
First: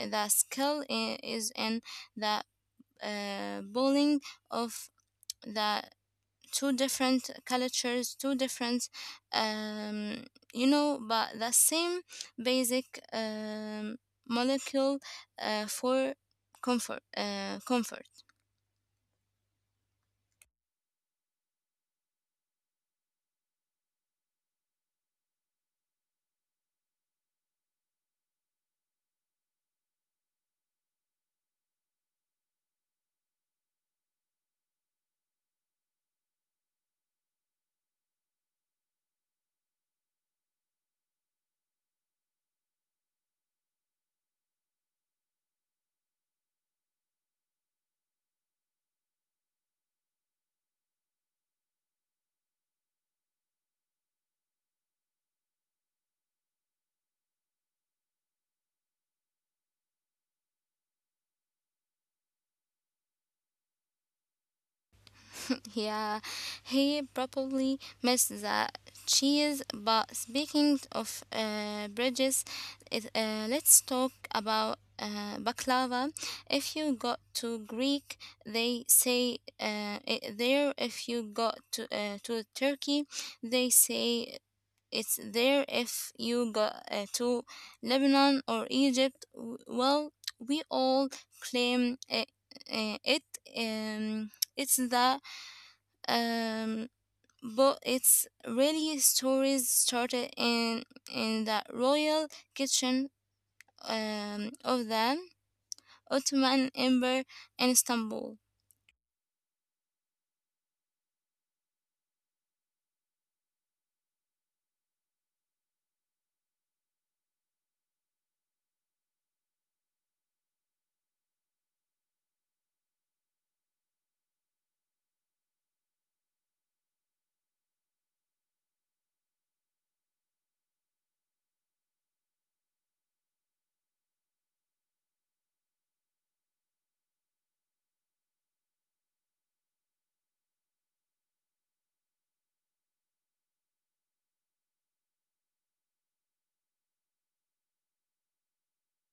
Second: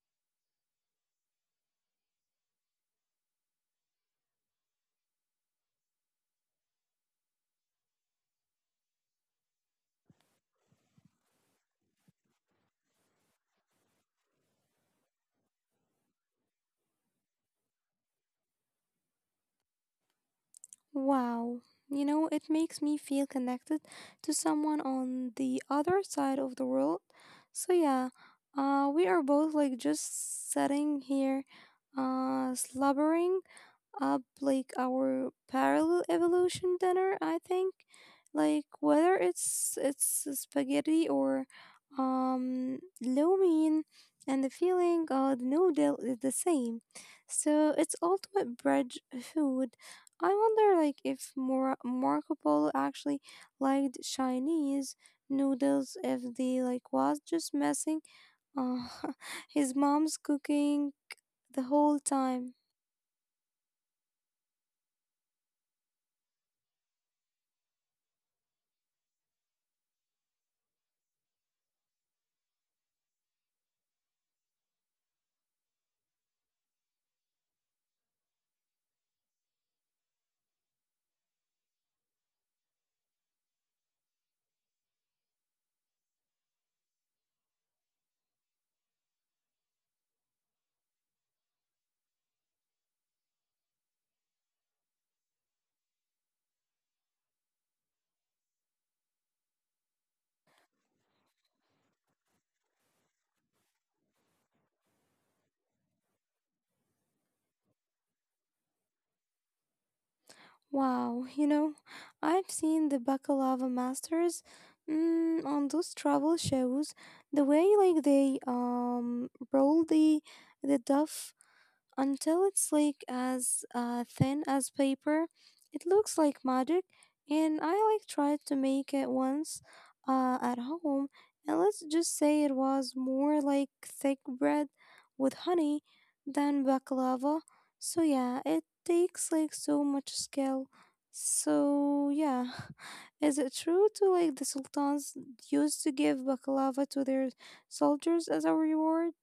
S2: the skill i- is in the uh, bowling of the two different cultures, two different, um, you know, but the same basic um, molecule uh, for comfort. Uh, comfort.
S1: Wow, you know it makes me feel connected to someone on the other side of the world. So yeah, uh, we are both like just sitting here, uh, slobbering up like our parallel evolution dinner. I think like whether it's it's spaghetti or um lo mein, and the feeling of the noodle is the same, so it's ultimate bridge food. I wonder like if more Marco Polo actually liked Chinese noodles, if they like was just messing uh, his mom's cooking the whole time.
S2: Yeah, he probably missed the cheese. But speaking of uh, bridges, it, uh, let's talk about uh, baklava. If you go to Greek, they say uh, it there. If you go to uh, to Turkey, they say it's there. If you go uh, to Lebanon or Egypt, w- well, we all claim it. Uh, it um, it's the um, but it's really stories started in in the royal kitchen, um, of the Ottoman Empire in Istanbul.
S1: Wow, you know, I've seen the baklava masters, mm, on those travel shows. The way like they um roll the the dough until it's like as uh, thin as paper. It looks like magic, and I like tried to make it once uh, at home, and let's just say it was more like thick bread with honey than baklava. So yeah, it takes like so much skill. So yeah, is it true to like the sultans used to give baklava to their soldiers as a reward?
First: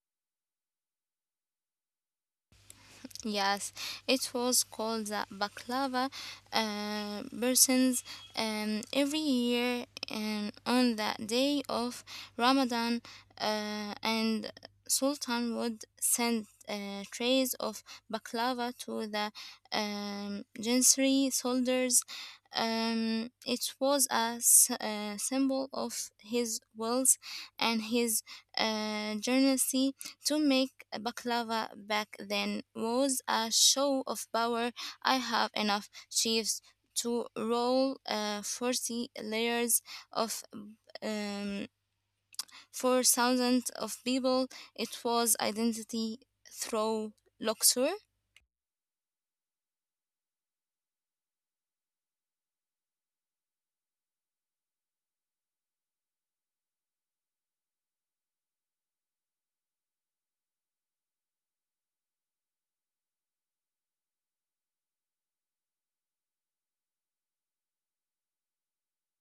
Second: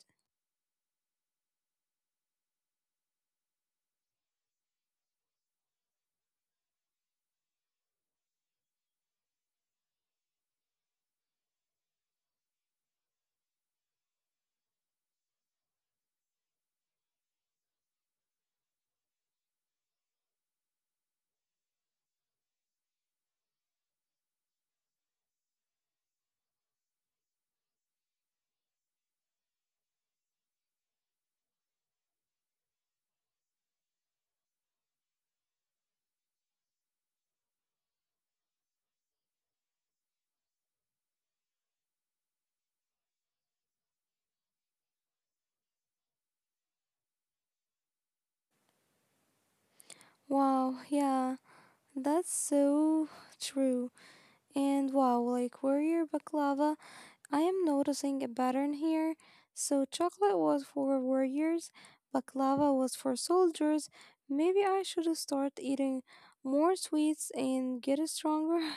S2: Yes, it was called the Baklava uh, persons um, every year, and on the day of Ramadan, uh, and Sultan would send uh, trays of baklava to the um, Janissary soldiers. Um, it was a, s- a symbol of his wealth and his uh, generosity. To make a baklava back then was a show of power. I have enough chips to roll uh, forty layers of, um, for thousands of people. It was identity through luxury.
S1: Wow, yeah, that's so true. And wow, like warrior baklava, I am noticing a pattern here. So chocolate was for warriors, baklava was for soldiers. Maybe I should start eating more sweets and get stronger.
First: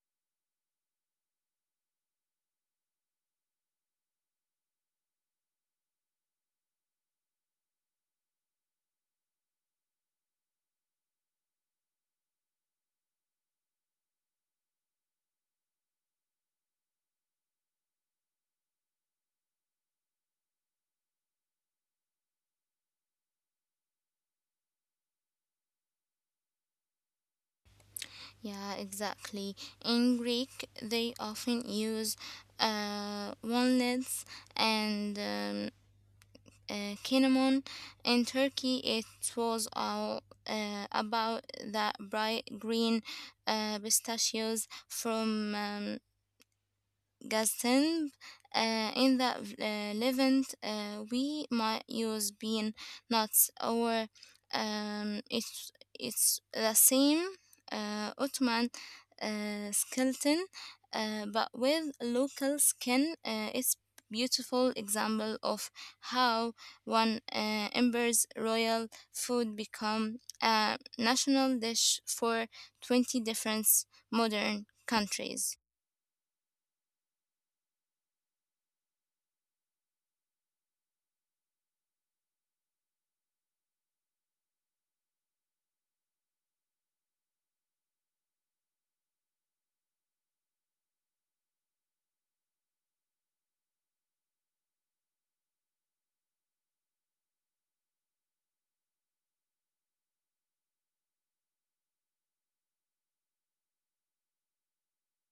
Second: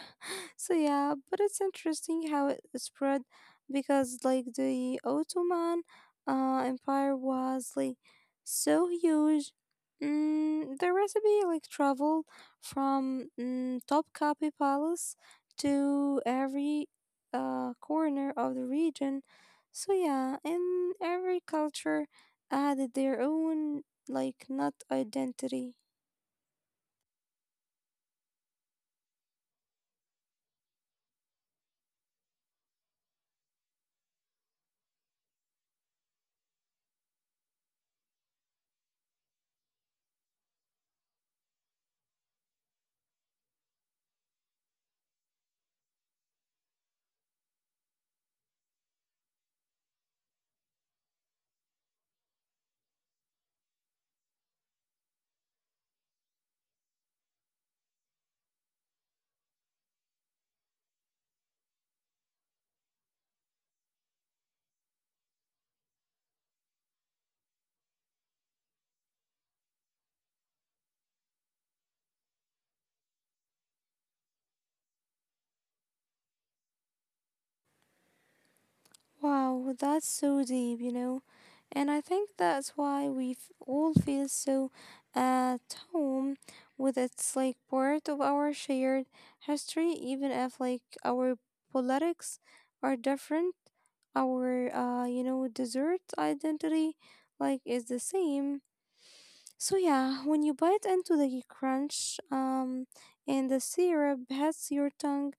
S1: So yeah, but it's interesting how it spread because like the Ottoman uh, Empire was like so huge. Mm, the recipe like traveled from mm, Topkapi Palace to every uh, corner of the region. So yeah, and every culture added their own like not identity.
S2: Yeah, exactly. In Greek, they often use uh, one and um, uh, cinnamon. In Turkey, it was all uh, about the bright green uh, pistachios from um, Gastemp. Uh, in the uh, Levant, uh, we might use bean nuts or, um, it's, it's the same uh, Ottoman uh, skeleton, uh, but with local skin. Uh, it's beautiful example of how one uh, ember's royal food become a national dish for twenty different modern countries.
S1: Wow, that's so deep, you know. And I think that's why we f- all feel so at home with it's like part of our shared history, even if like our politics are different, our uh, you know, dessert identity like is the same. So yeah, when you bite into the crunch um and the syrup hits your tongue,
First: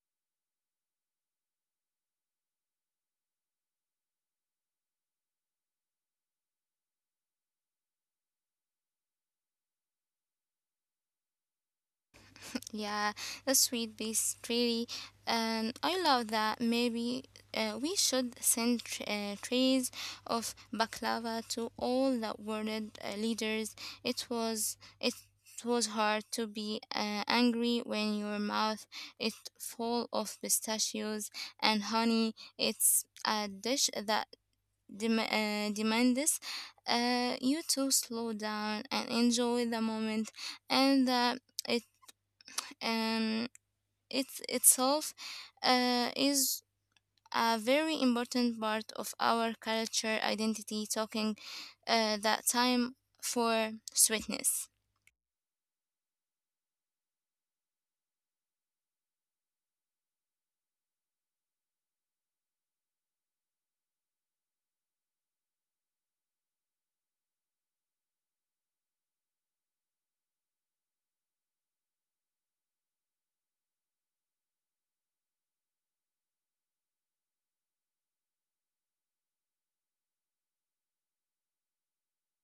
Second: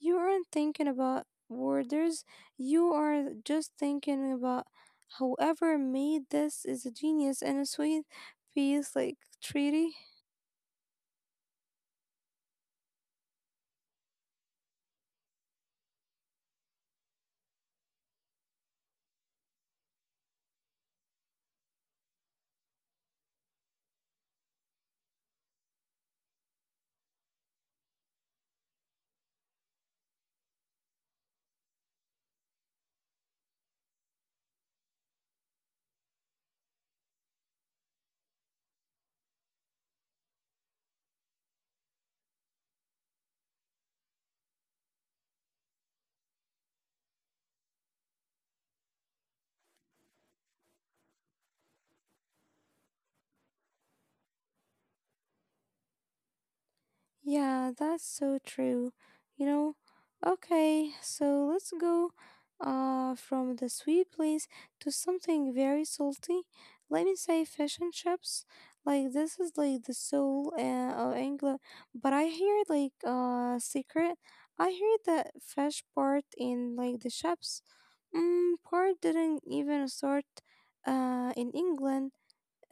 S1: you aren't thinking about borders, you are just thinking about whoever made this is a genius and a sweet piece like treaty.
S2: Yeah, that's sweet base really. Um, I love that. Maybe uh, we should send tr- uh, trays of baklava to all the world uh, leaders. It was it was hard to be uh, angry when your mouth is full of pistachios and honey. It's a dish that dem- uh, demands uh, you to slow down and enjoy the moment and. Uh, it um it's itself uh, is a very important part of our culture identity talking uh, that time for sweetness.
S1: Yeah, that's so true. You know, okay, so let's go uh from the sweet place to something very salty. Let me say fish and chips. Like this is like the soul uh, of England, but I hear like uh secret. I hear that fish part in like the chips, mm, part didn't even start uh, in England.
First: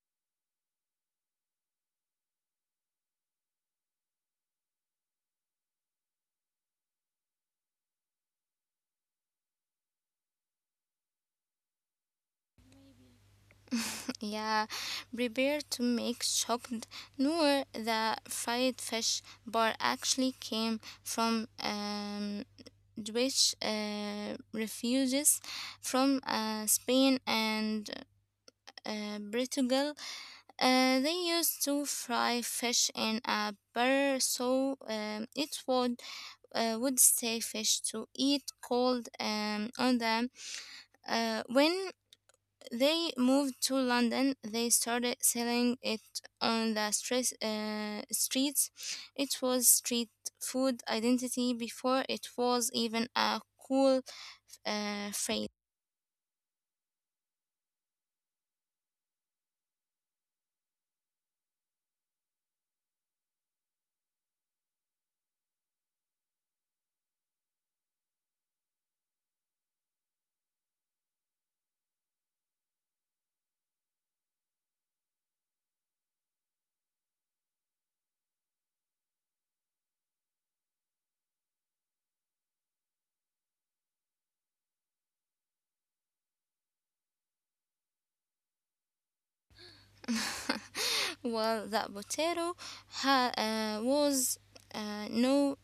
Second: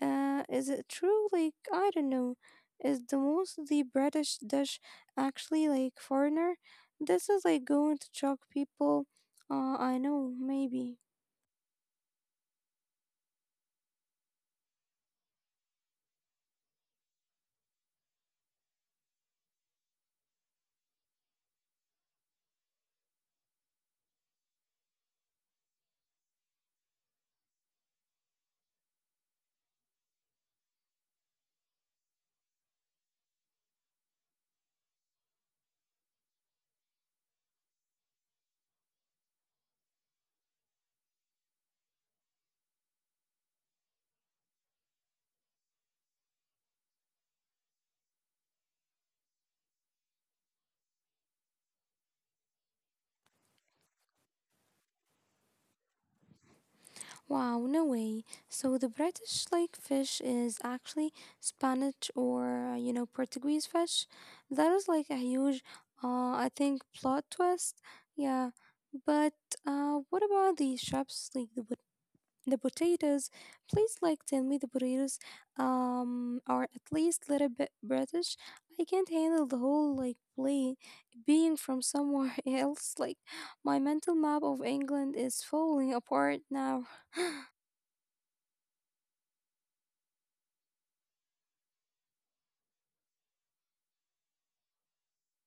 S1: Uh, is it true? Like, I don't know. Is the most the British dish actually like foreigner? This is like going to shock people. Uh, I know, maybe.
S2: yeah prepare to make shocked, nor the fried fish bar actually came from um, Jewish uh, refuges from uh, Spain and uh, Portugal. Uh, they used to fry fish in a butter, so um, it would uh, would stay fish to eat cold, um, on them. Uh, when they moved to London, they started selling it on the stress, uh, streets. It was street food identity before it was even a cool uh, phrase.
S1: Wow, no way. So the British lake fish is actually Spanish or, uh, you know, Portuguese fish. That is like a huge, uh, I think, plot twist. Yeah. But uh, what about the shops, like the, pot- the potatoes? Please, like, tell me the potatoes um, are at least little bit British. I can't handle the whole, like, play being from somewhere else. Like, my mental map of England is falling apart now.
S2: well, the potato ha- uh, was uh, no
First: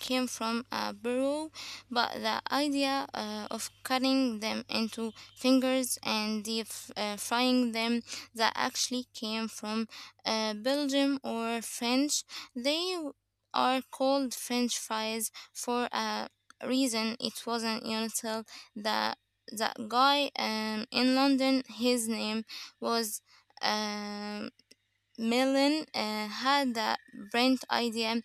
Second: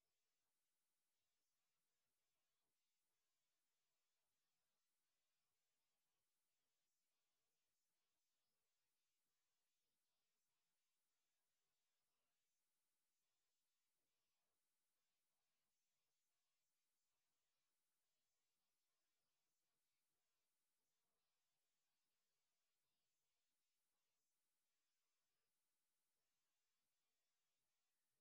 S2: came from a burrow, but the idea uh, of cutting them into fingers and deep uh, frying them, that actually came from uh, Belgium or French. They are called French fries for a reason. It wasn't until that that guy, um, in London, his name was, um, Millen, uh, had the brilliant idea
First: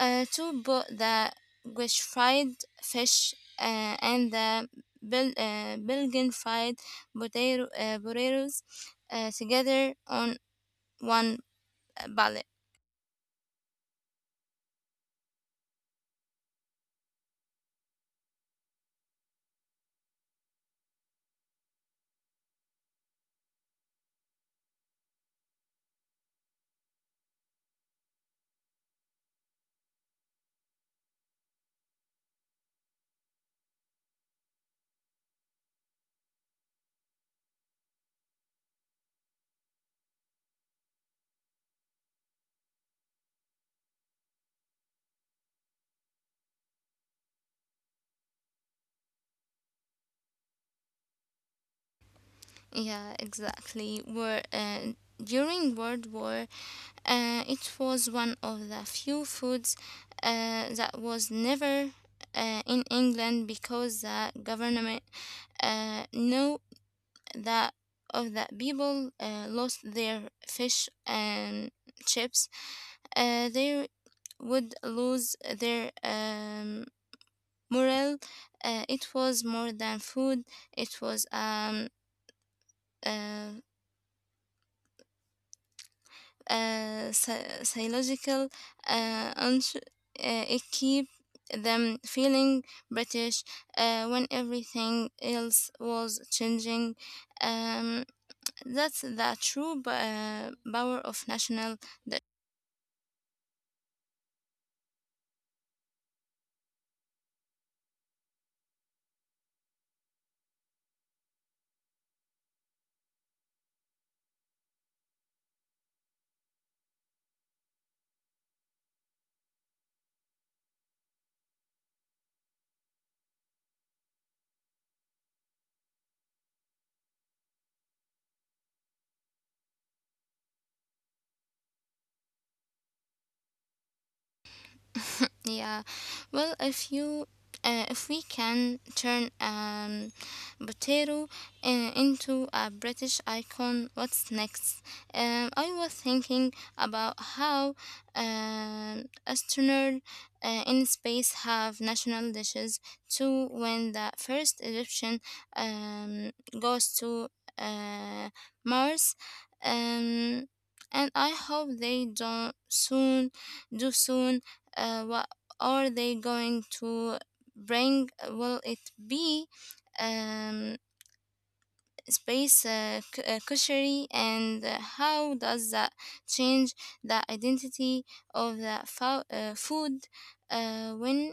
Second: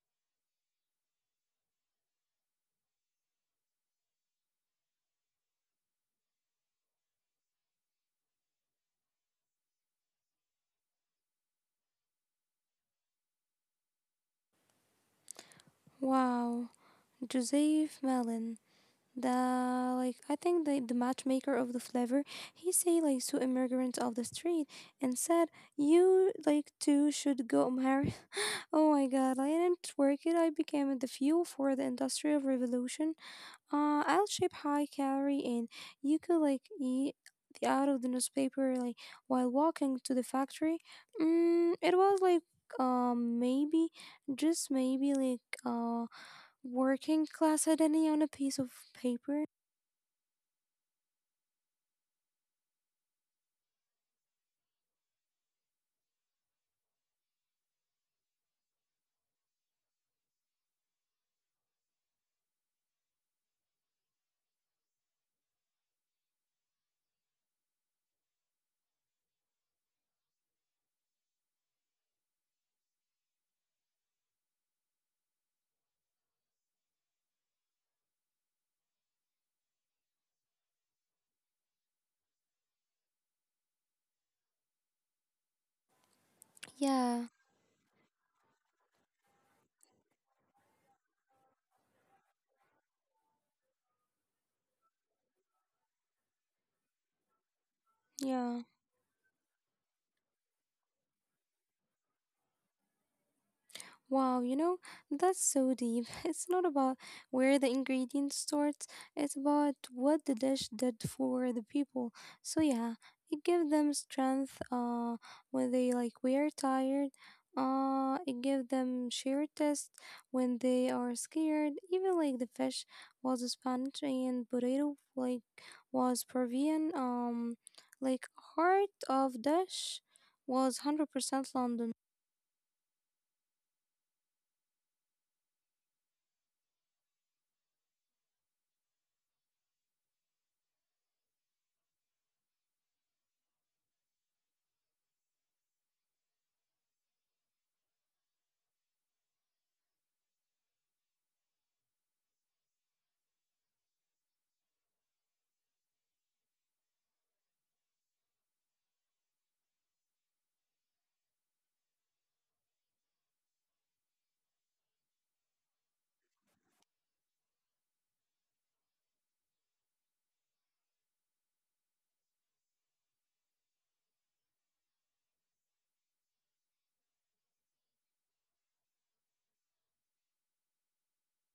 S2: uh, to bu- the Gush fried fish uh, and the Bel- uh, Belgian fried potato- uh, potatoes uh, together on one pallet.
S1: Wow, Joseph Malin, the like I think the, the matchmaker of the flavor, he say like to immigrants of the street and said you like too should go marry. Oh my God, I didn't work it. I became the fuel for the industrial revolution. Uh, I'll ship high calorie and you could like eat the out of the newspaper like while walking to the factory. Mm, it was like um maybe just maybe like uh working class identity on a piece of paper?
S2: Yeah, exactly. Were, uh, during World War, uh, it was one of the few foods uh, that was never uh, in England because the government uh, no that of the people uh, lost their fish and chips, uh, they would lose their, um, morale. Uh, it was more than food. It was um, uh, uh,
S1: Yeah,
S2: psy- psychological, uh, uns- uh, it keep them feeling British uh, when everything else was changing. Um,
S1: yeah.
S2: That's the true pa- power of national.
S1: Wow, you know, that's so deep. It's not about where the ingredients start, it's about what the dish did for the people. So yeah, it gave them strength uh when they like were tired. Uh it gave them sheer test when they are scared. Even like the fish was Spanish and burrito like was Peruvian. Um like heart of dish was one hundred percent London.
S2: Yeah, well, if you uh, if we can turn, um, potato uh, into a British icon, what's next? Um, I was thinking about how um astronauts uh, in space have national dishes too. When the first Egyptian, um, goes to uh, Mars, um, and I hope they don't soon do soon, uh, what are they going to bring? Will it be, um, space uh, c- uh, cushery, and uh, how does that change the identity of the fo- uh, food uh, when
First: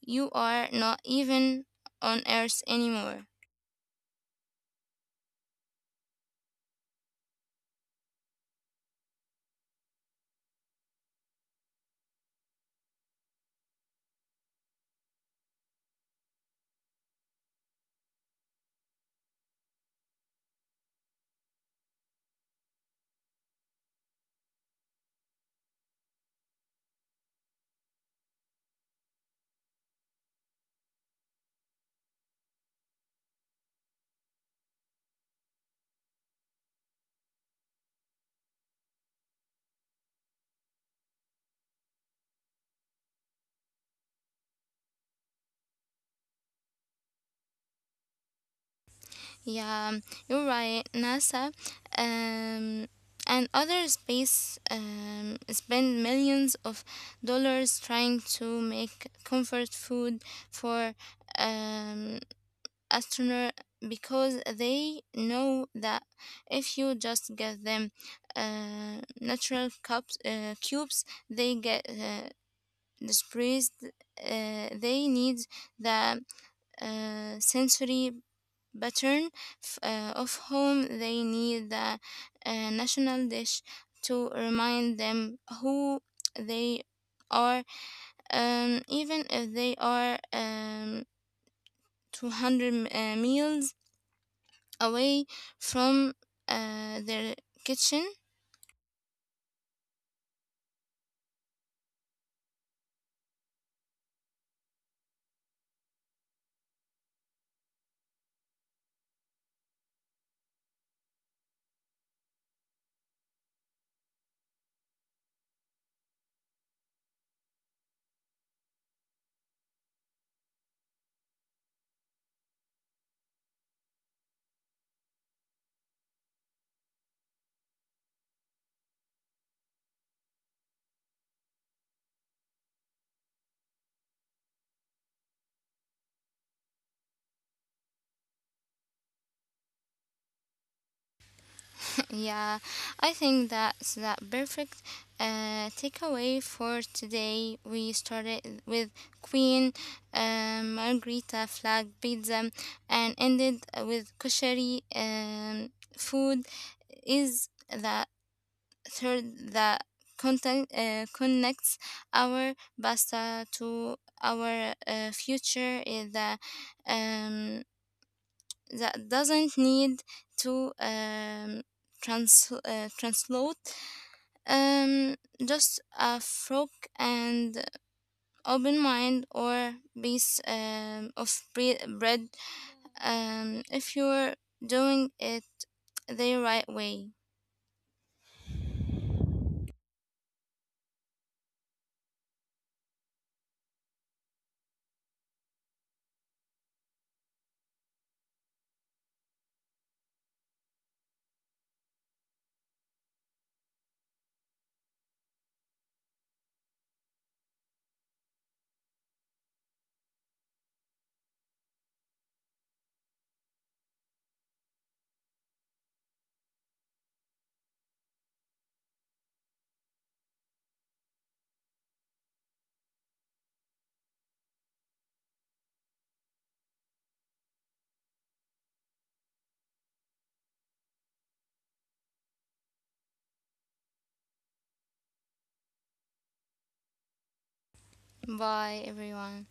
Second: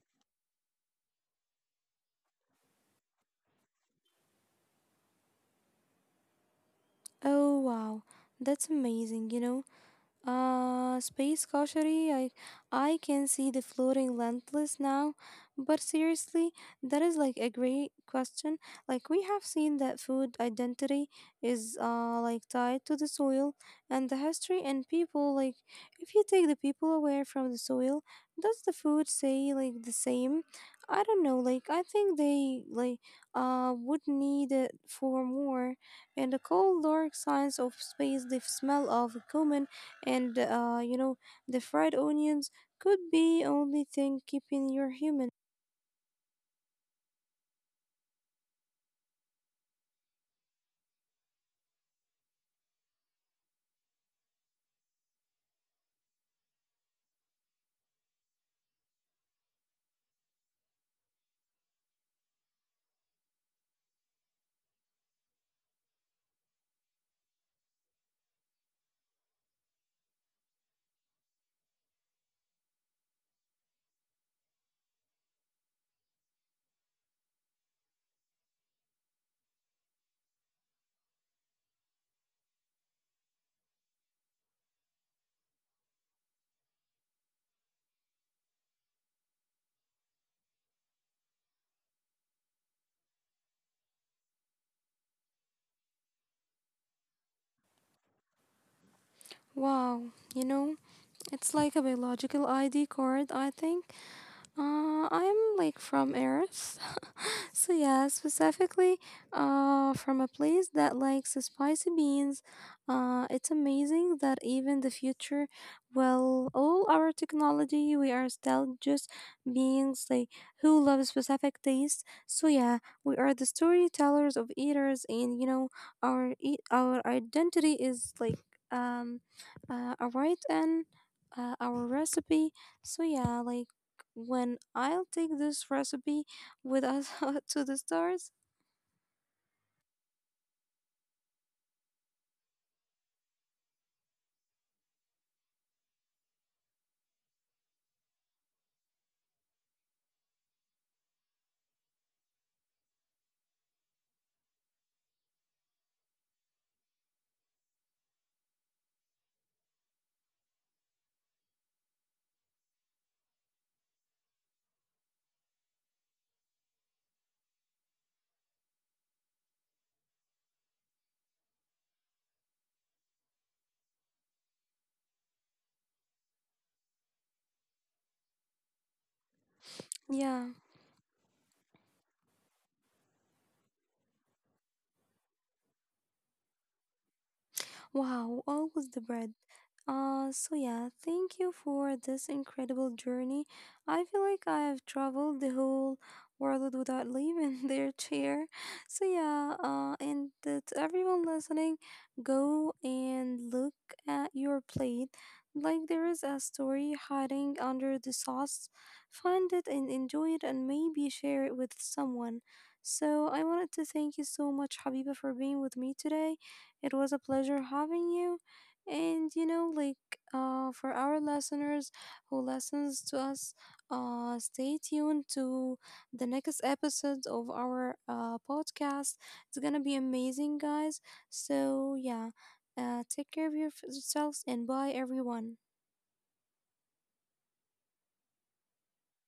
S2: you are not even on Earth anymore?
S1: Oh wow, that's amazing, you know. Uh, space cautionary. I I can see the floating lentless now, but seriously, that is like a great question. Like we have seen that food identity is uh like tied to the soil and the history and people. Like if you take the people away from the soil, does the food say like the same? I don't know. Like I think they like uh would need it for more. In the cold dark science of space, the smell of cumin and uh, you know, the fried onions could be only thing keeping you human.
S2: Yeah, um, you're right, NASA. Um, and other space, um, spend millions of dollars trying to make comfort food for, um, astronauts because they know that if you just get them uh, natural cups, uh, cubes, they get uh, displaced. Uh, they need the uh, sensory pattern, f- uh, of whom they need the uh, national dish to remind them who they are, um, even if they are, um, two hundred m- uh, meals away from uh, their kitchen.
S1: Wow, you know, it's like a biological I D card, I think. Uh, I'm like from Earth. So yeah, specifically uh from a place that likes the spicy beans. Uh it's amazing that even the future well all our technology we are still just beings like who love specific taste. So yeah, we are the storytellers of eaters and you know our eat our identity is like um uh, a right and uh, our recipe. So yeah, like when I'll take this recipe with us to the stars?
S2: Yeah, I think that's that perfect uh, takeaway for today. We started with Queen, um, Margherita flag pizza and ended with kosher, um, food. Is the third that contact, uh, connects our pasta to our uh, future? Is the, um, that doesn't need to, um, trans uh, translate, um, just a frog and open mind or piece,
S1: Yeah.
S2: um, of bre- bread, um, if you're doing it the right way.
S1: Wow, always the bread. Uh, so yeah, thank you for this incredible journey. I feel like I have traveled the whole world without leaving their chair. So yeah, uh, and uh, to everyone listening, go and look at your plate. Like there is a story hiding under the sauce. Find it and enjoy it, and maybe share it with someone. So I wanted to thank you so much, Habiba, for being with me today, it was a pleasure having you. And you know, like uh, for our listeners who listens to us, uh, stay tuned to the next episode of our uh, podcast. It's gonna be amazing, guys. So yeah, uh, take care of your- yourselves and bye, everyone.
S2: Bye, everyone.